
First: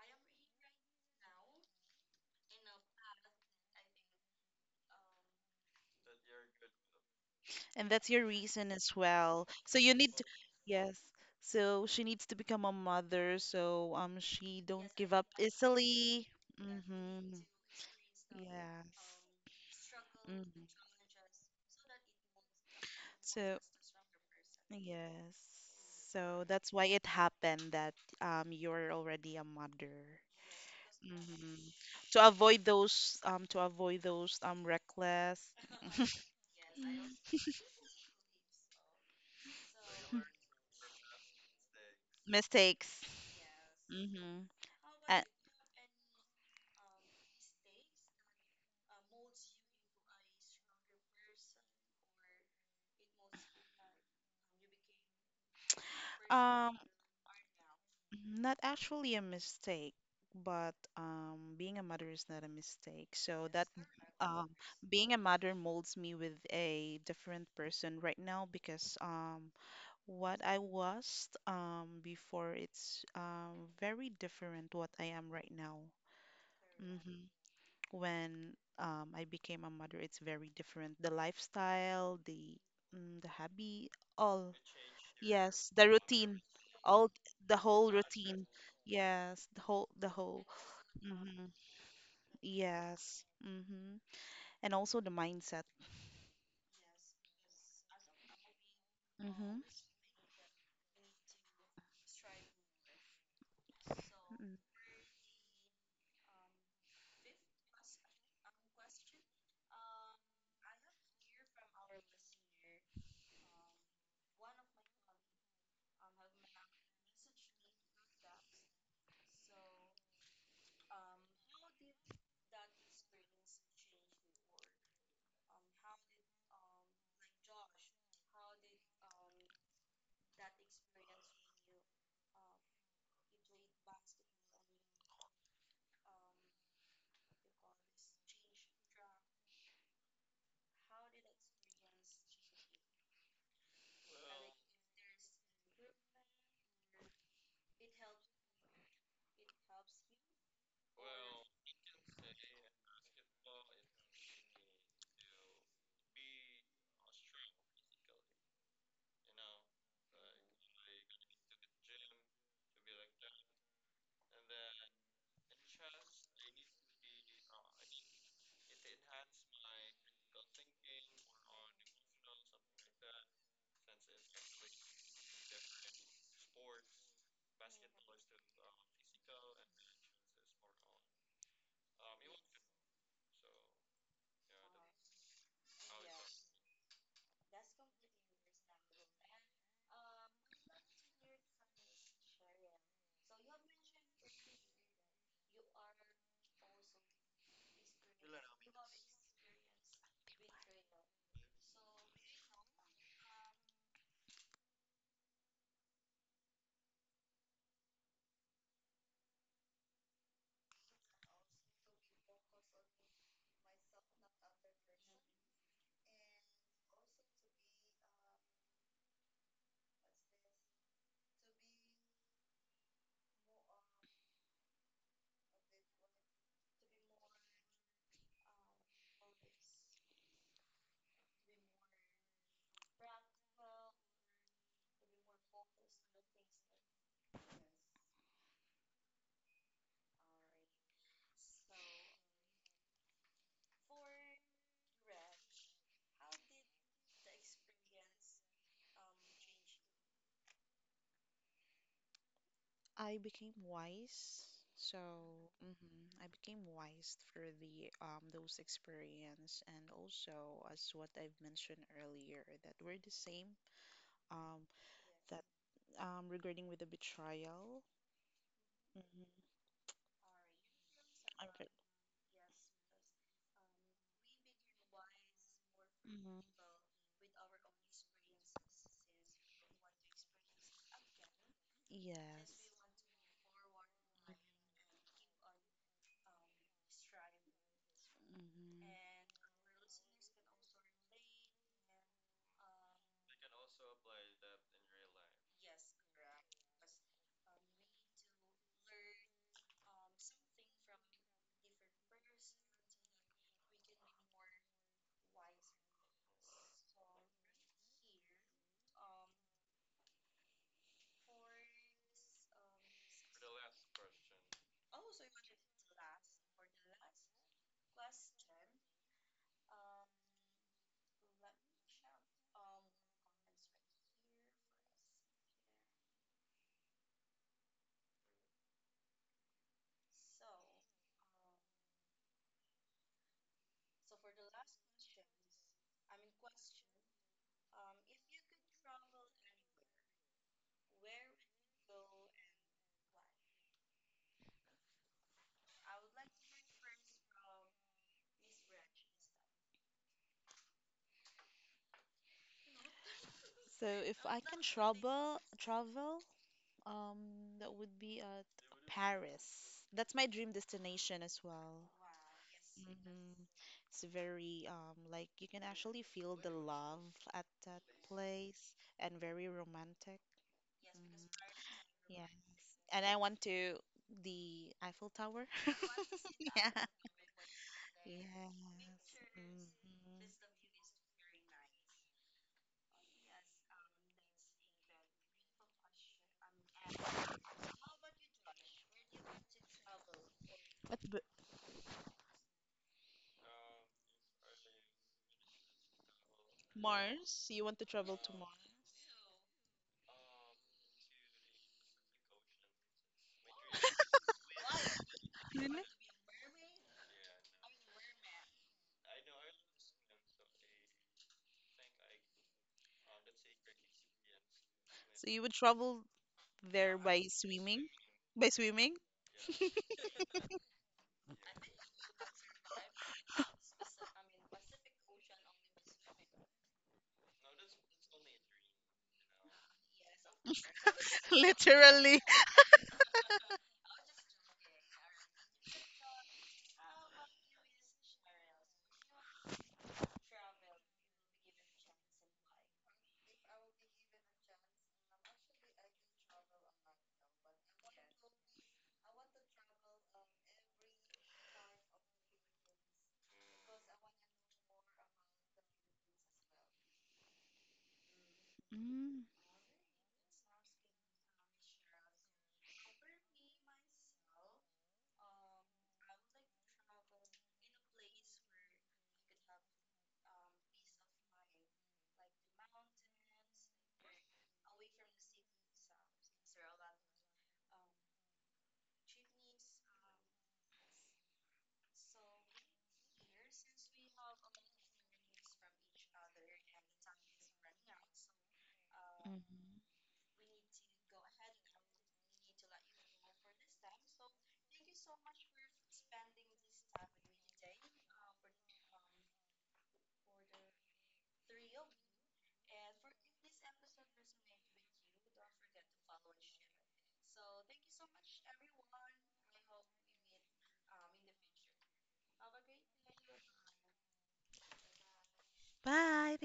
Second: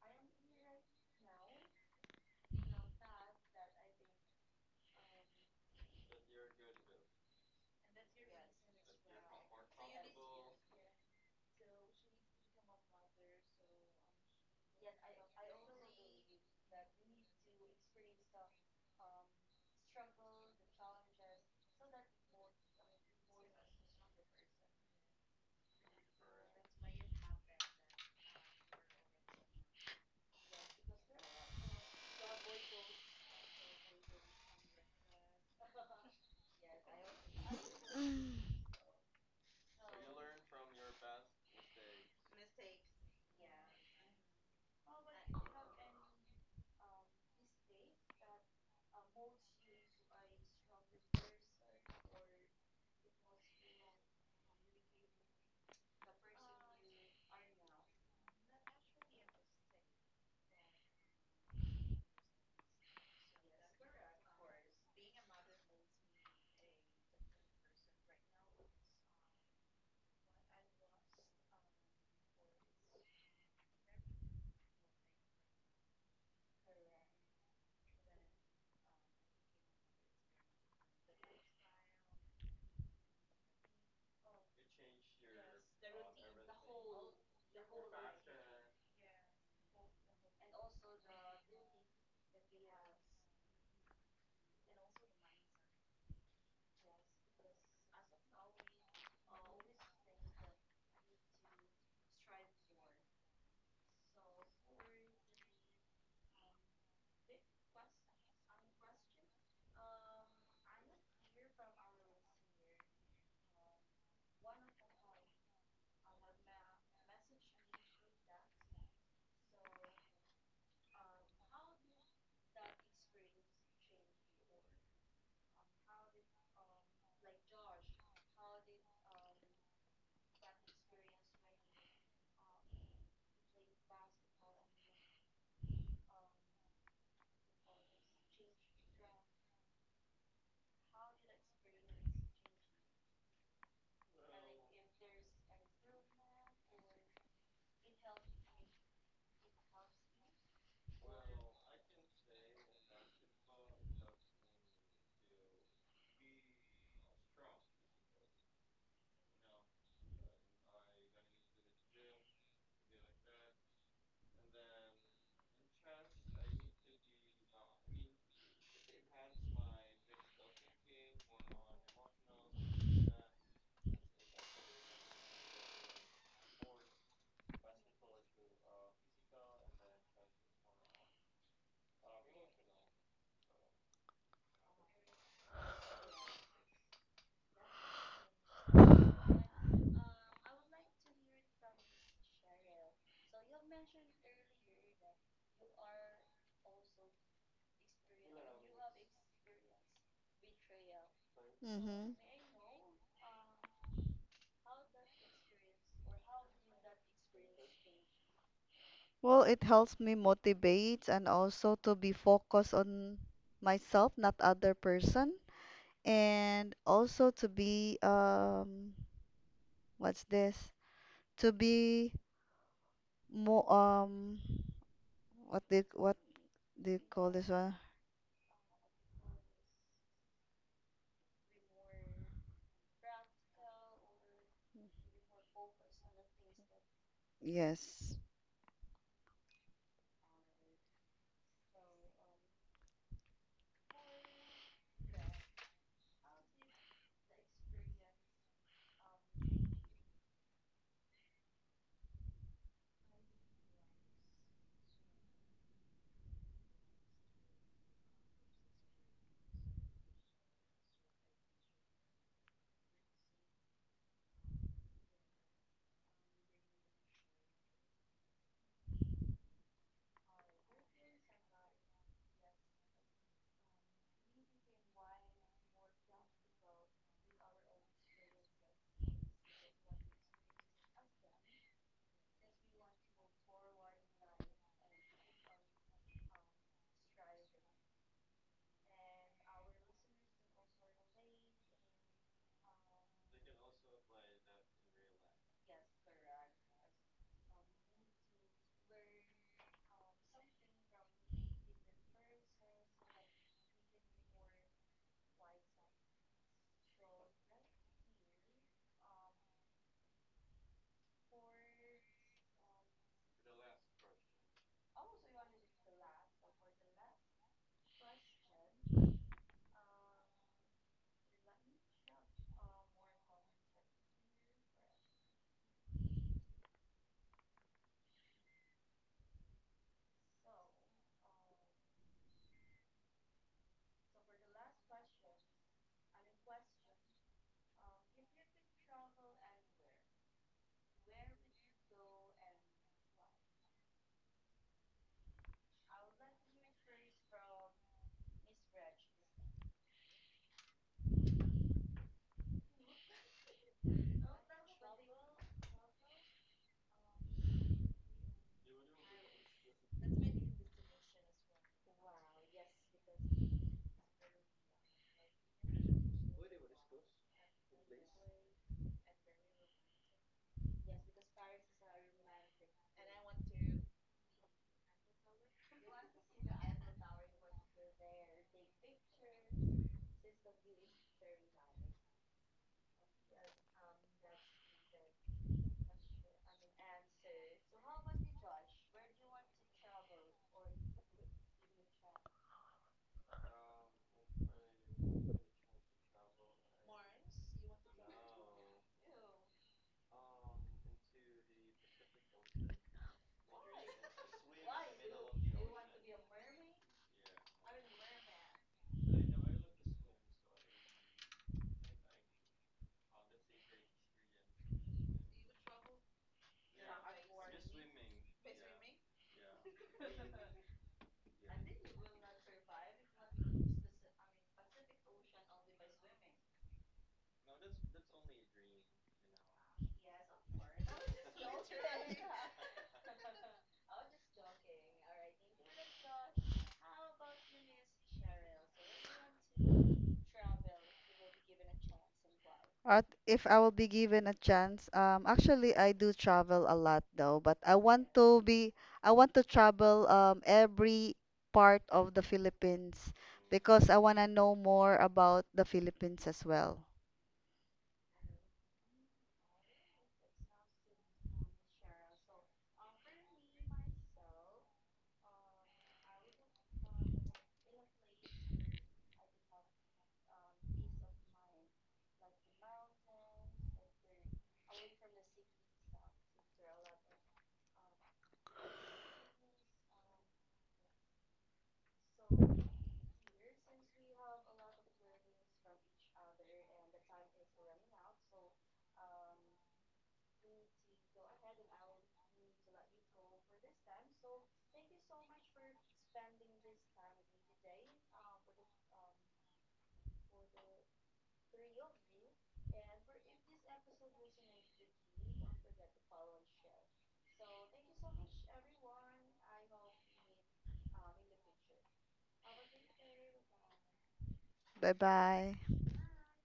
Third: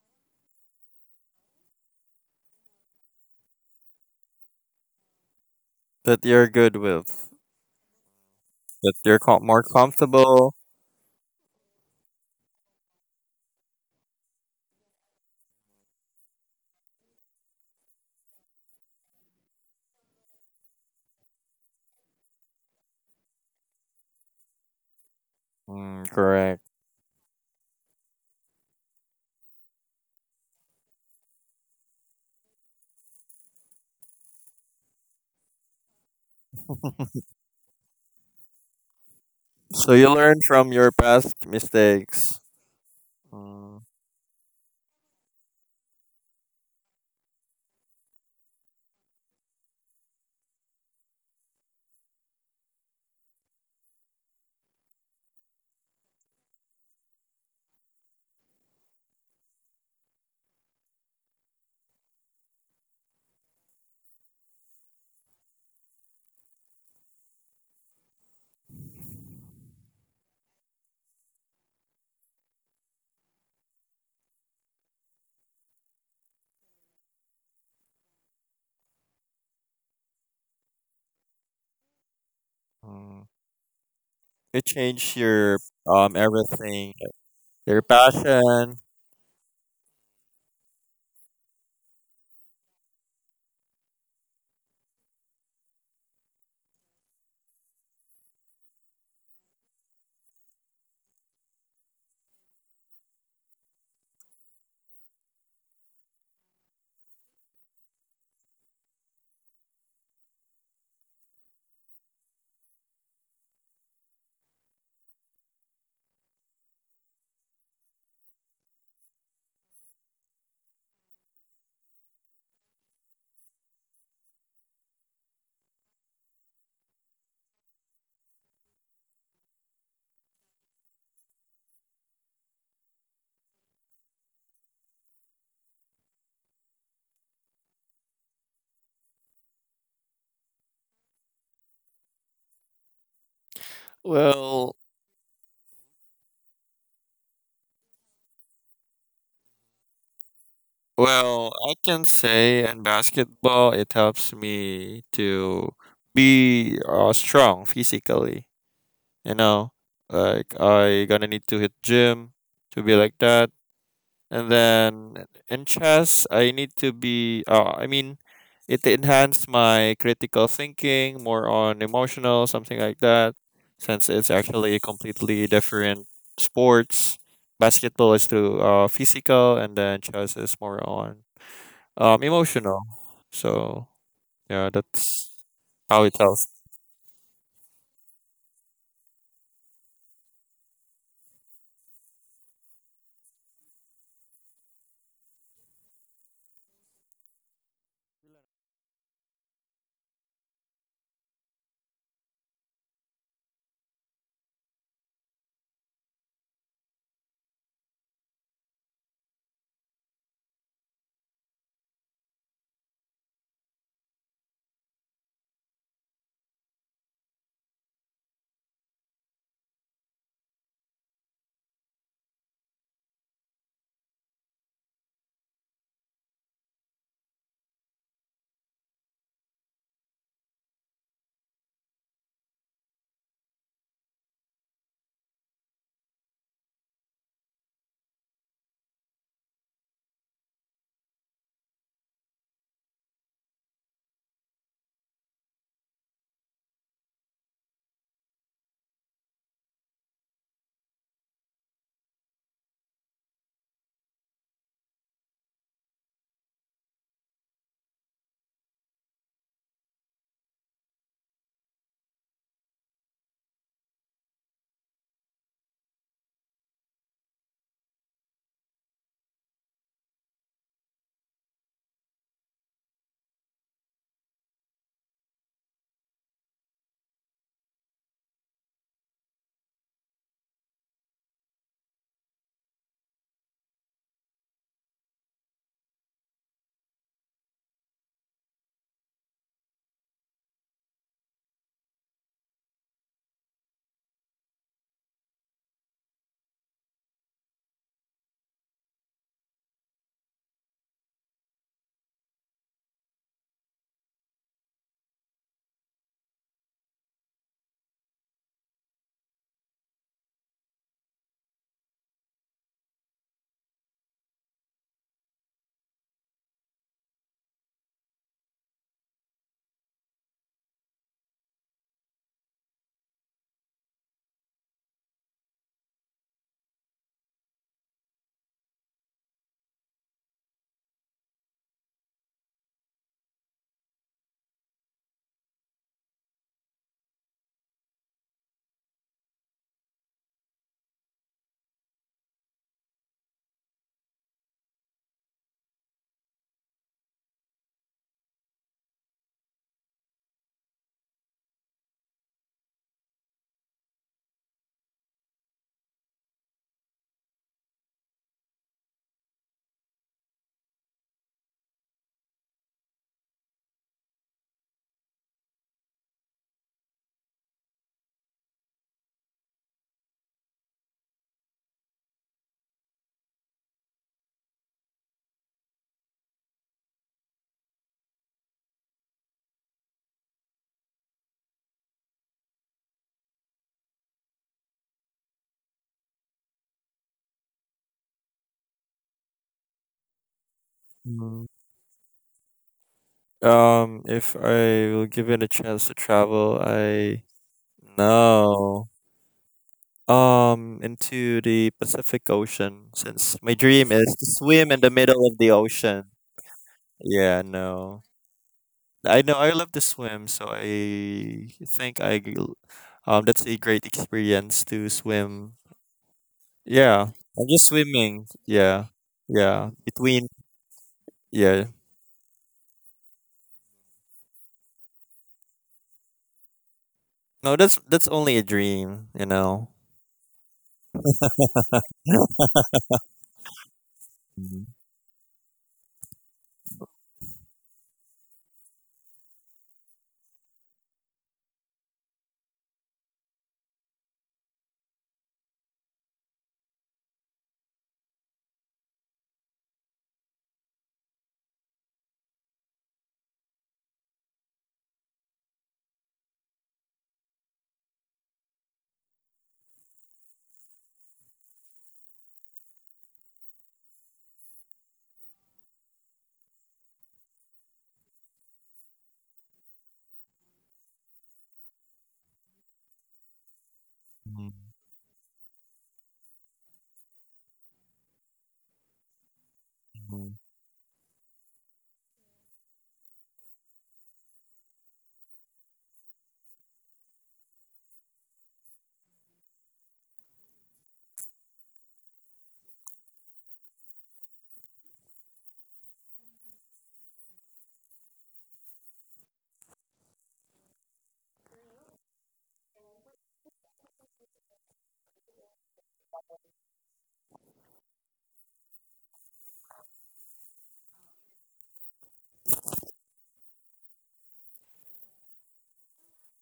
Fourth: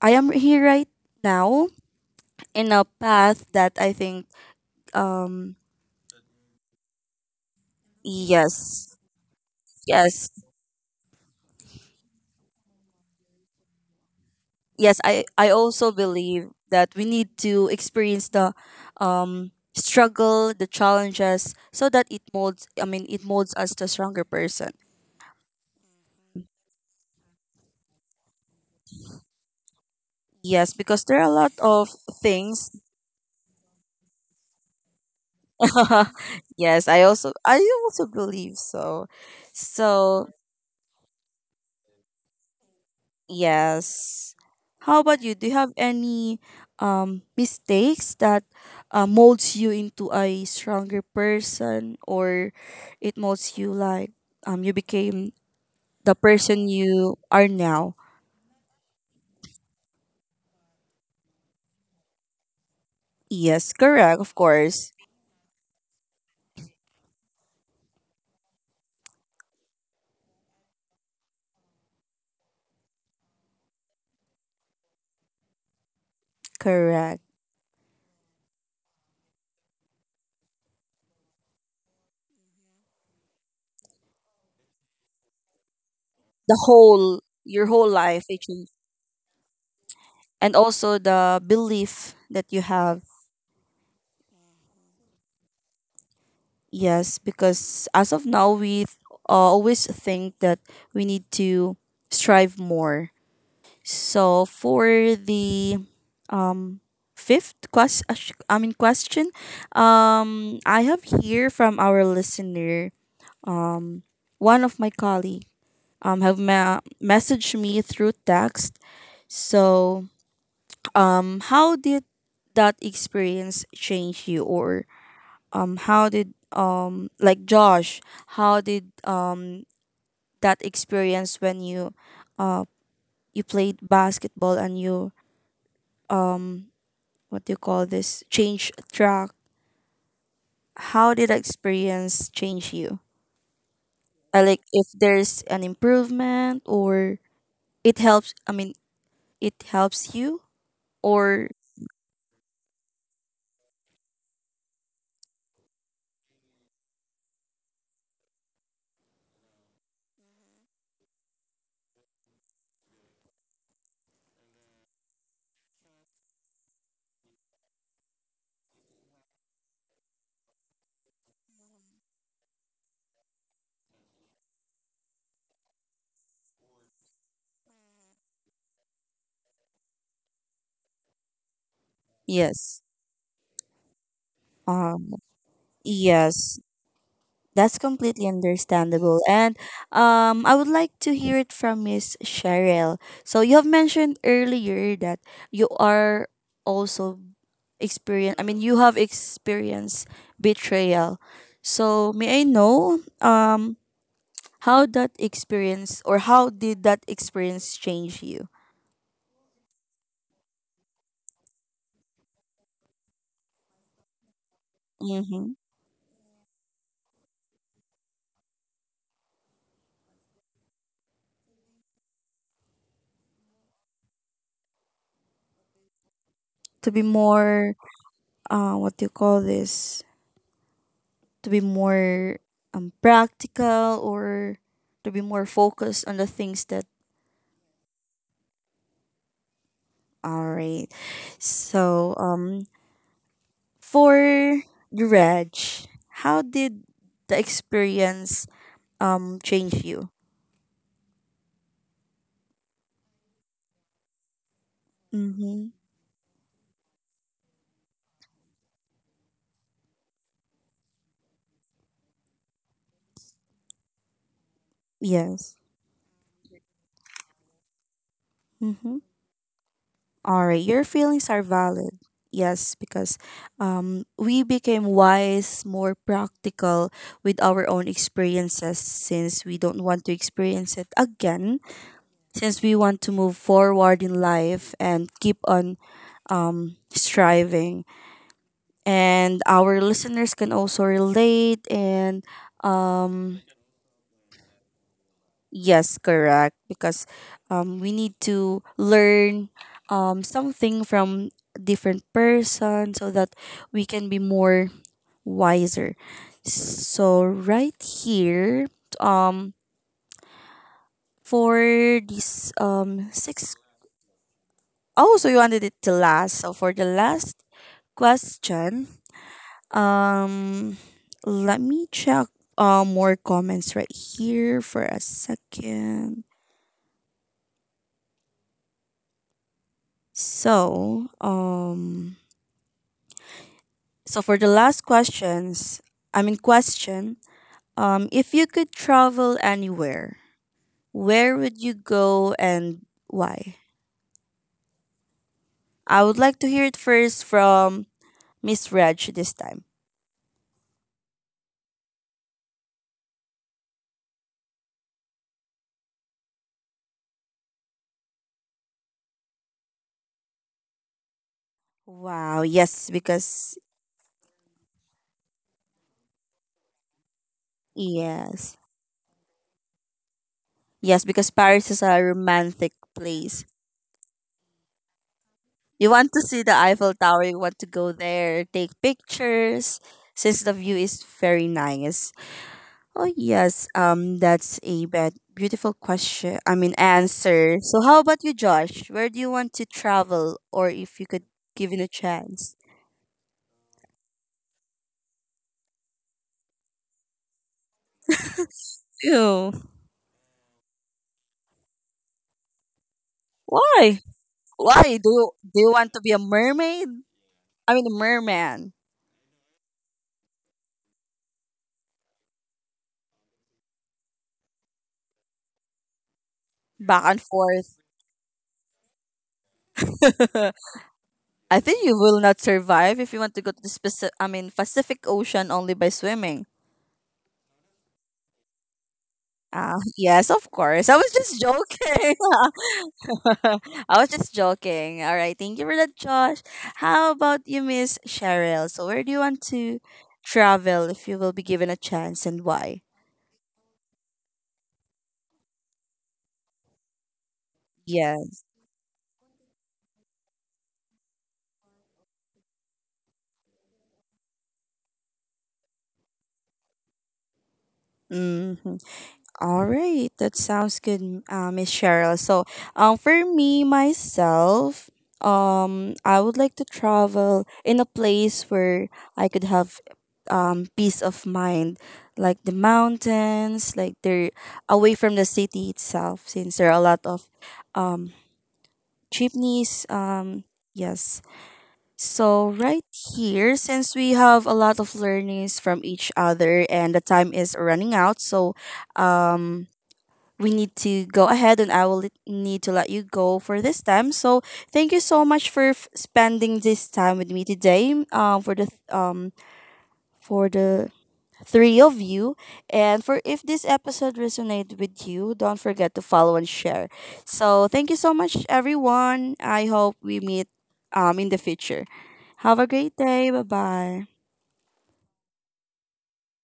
Speaker 1: I am here right now in a path that I think, um
Speaker 3: that you're good with,
Speaker 2: And that's your reason
Speaker 3: that
Speaker 2: as
Speaker 1: yes,
Speaker 3: you're
Speaker 2: well.
Speaker 3: more
Speaker 2: So you need to,
Speaker 1: yes,
Speaker 3: comfortable.
Speaker 2: yes. So she needs to become a mother, so she don't
Speaker 1: yes,
Speaker 2: give
Speaker 1: I
Speaker 2: up
Speaker 1: I also
Speaker 2: easily.
Speaker 1: believe that we need
Speaker 2: Mm-hmm.
Speaker 1: to experience
Speaker 2: Yes. Mm-hmm.
Speaker 1: the challenges so that it molds, I mean, it molds
Speaker 2: So
Speaker 1: us to a stronger person,
Speaker 2: yes.
Speaker 3: Mm,
Speaker 2: So
Speaker 3: correct.
Speaker 2: that's why it happened that you're already a mother.
Speaker 1: yes, because there are a lot
Speaker 2: Mm-hmm.
Speaker 1: of
Speaker 2: To avoid
Speaker 1: things.
Speaker 2: those reckless.
Speaker 1: Yes, I also believe so
Speaker 3: So you
Speaker 1: so
Speaker 3: learn from your past mistakes.
Speaker 2: Mistakes.
Speaker 3: Mm,
Speaker 1: Yes.
Speaker 2: Mm-hmm.
Speaker 1: How about
Speaker 2: And,
Speaker 1: you? Do you have any mistakes that molds you into a stronger person, or it molds you, like, you became the person
Speaker 2: Um,
Speaker 1: you are now?
Speaker 2: not actually a mistake, but being a mother is not a mistake. So that
Speaker 1: Yes, correct, of
Speaker 2: um,
Speaker 1: course.
Speaker 2: being a mother molds me with a different person right now because what I was before, it's very different what I am right now.
Speaker 1: Correct.
Speaker 2: Mm-hmm. When I became a mother, it's very different. The lifestyle,
Speaker 3: mm.
Speaker 2: the hobby, all.
Speaker 3: You change your
Speaker 2: Yes, the routine,
Speaker 1: The
Speaker 3: everything,
Speaker 2: all the
Speaker 3: your
Speaker 1: whole
Speaker 2: whole
Speaker 1: life it
Speaker 2: routine.
Speaker 1: changed.
Speaker 3: passion.
Speaker 2: Yes, the whole, the whole.
Speaker 1: And also the
Speaker 2: hmm
Speaker 1: belief that you have.
Speaker 2: Yes. And also the mindset.
Speaker 1: Yes, because as of now we
Speaker 2: hmm
Speaker 1: always think that we need to strive more. So
Speaker 2: Mm,
Speaker 1: for the um fifth quest I mean, question, I have here from our listener, um one of my colleague have messaged me through text. So how did that experience change you? Or how did, like, Josh, how did, that experience when you uh you played basketball and you, what do you call this, change track, how did the experience change you? Like,
Speaker 3: Well,
Speaker 1: if there's an improvement, or it helps, I mean, it helps you, or?
Speaker 3: Well, I can say in basketball, it helps me to be strong physically. You know, like I gonna need to hit gym to be like that, and then in chess, I need to be. I mean, it enhanced my critical thinking, more on emotional, something like that. Since it's actually a completely different sports, basketball is to physical, and then chess is more on
Speaker 1: Yes.
Speaker 3: emotional. So yeah,
Speaker 1: um
Speaker 3: that's how it tells.
Speaker 1: yes, that's completely understandable. And I would like to hear it from Miss Cheryl. So you have mentioned earlier that you are also experience I mean, you have experienced betrayal.
Speaker 4: Mm-hmm.
Speaker 1: So may I know, how that experience, or how did that experience change you?
Speaker 4: Well it helps me motivate and also to be focused on myself not other person
Speaker 1: Hmm.
Speaker 4: and also to be what's this to be more what do
Speaker 1: To be
Speaker 4: you call this one?
Speaker 1: more, what do you call this? To be more, practical, or to be more focused on the things that.
Speaker 4: Yes.
Speaker 1: All right. So, for the Reg, how did the experience, change you?
Speaker 2: I became wise. So,
Speaker 1: Mm-hmm.
Speaker 2: mhm, I became wise through the those experience, and also as what I've mentioned earlier, that we're the same um, that
Speaker 1: Yes.
Speaker 2: regarding with the betrayal.
Speaker 1: Mm-hmm.
Speaker 2: hmm
Speaker 1: All right, your feelings are
Speaker 2: I'm good.
Speaker 1: valid. Yes, because, we became wise, more
Speaker 2: hmm
Speaker 1: practical with our own experiences, since we don't want to experience it again,
Speaker 2: Yes.
Speaker 1: since we want to move forward in life and keep on, striving.
Speaker 2: hmm
Speaker 1: And our listeners can also relate. And, um, yes, correct. Because, we need to learn, something from different person, so that we can be more wiser. So right here, um, for this six oh, so you wanted it to last. So for the last question, um, let me check, more comments right here for a second. So, um, so for the last questions, I mean, question, if you could travel anywhere, where would you go and why? I would like to hear it first from Miss Reg this time.
Speaker 2: So if I can travel, um, that would be at Paris. That's my dream destination as well.
Speaker 1: Wow, yes,
Speaker 2: hmm
Speaker 1: because.
Speaker 2: It's very like you can actually feel the love at that
Speaker 1: Yes.
Speaker 2: place, and very romantic.
Speaker 1: Yes,
Speaker 2: Mm.
Speaker 1: because Paris is a
Speaker 2: Yeah.
Speaker 1: romantic
Speaker 2: And I want
Speaker 1: place.
Speaker 2: to the Eiffel Tower.
Speaker 1: You want to see the
Speaker 2: Yeah.
Speaker 1: Eiffel Tower, you want to go
Speaker 2: Yes.
Speaker 1: there,
Speaker 2: Mhm.
Speaker 1: take pictures, since the view is very nice. Oh yes, that's a bet beautiful question. I mean, answer. So how about you, Josh? Where do you want to travel, or
Speaker 2: What
Speaker 1: if you
Speaker 2: the?
Speaker 1: could
Speaker 3: Mm.
Speaker 1: give it a chance?
Speaker 3: If I will give it a chance to travel, I
Speaker 2: Mars. You want to travel to Mars?
Speaker 3: no.
Speaker 1: Ew.
Speaker 3: Into the Pacific Ocean since my dream
Speaker 1: Why?
Speaker 3: is to swim in
Speaker 1: Why do
Speaker 3: the middle
Speaker 1: you
Speaker 3: of the
Speaker 1: do you
Speaker 2: Really?
Speaker 1: want to be
Speaker 3: ocean.
Speaker 1: a mermaid?
Speaker 3: Yeah,
Speaker 1: I mean, a
Speaker 3: no.
Speaker 1: merman.
Speaker 3: I know I love to swim, so I think that's a great experience to
Speaker 2: So you would
Speaker 3: swim.
Speaker 2: travel there
Speaker 1: Back
Speaker 3: Yeah.
Speaker 1: and
Speaker 2: by
Speaker 3: I'm just
Speaker 1: forth.
Speaker 2: swimming?
Speaker 3: swimming.
Speaker 2: By
Speaker 3: Yeah.
Speaker 2: swimming?
Speaker 3: Yeah. Between
Speaker 1: I
Speaker 3: yeah.
Speaker 1: think you will not survive if you want to go to the specific, I mean, Pacific Ocean, only by swimming.
Speaker 3: No, that's only a dream, you know.
Speaker 1: Ah, yes, of course. I was just joking.
Speaker 2: Literally.
Speaker 1: I was just
Speaker 3: Mhm.
Speaker 1: joking. All right, thank you for that, Josh. How about you, Miss Cheryl? So, where do you want to travel if you will be given a chance, and why?
Speaker 4: Uh, if I will be given a chance, actually I do travel a lot though, but
Speaker 1: Yes.
Speaker 4: I want to travel every part of the Philippines because I want to know more about the Philippines as well.
Speaker 1: Hmm.
Speaker 2: Mm.
Speaker 1: All right, that sounds good, Miss Cheryl. So, for me myself, I would like to travel in a place where I could have, um, peace of mind, like the mountains, like they're away from the city itself, since there are a lot of, um chimneys.
Speaker 3: Mhm.
Speaker 1: Yes. So right here, since we have a lot of learnings from each other, and the time is running out, so, um
Speaker 2: Mhm.
Speaker 1: we need to go ahead, and I need to let you go for this time. So thank you so much for spending this time with me today. For the for the three of you. And for, if this episode resonated with you, don't forget to follow and share. So thank you so much, everyone. I hope we meet, um, in the future. Have a great day. Bye bye.
Speaker 4: Bye bye.
Speaker 2: Bye.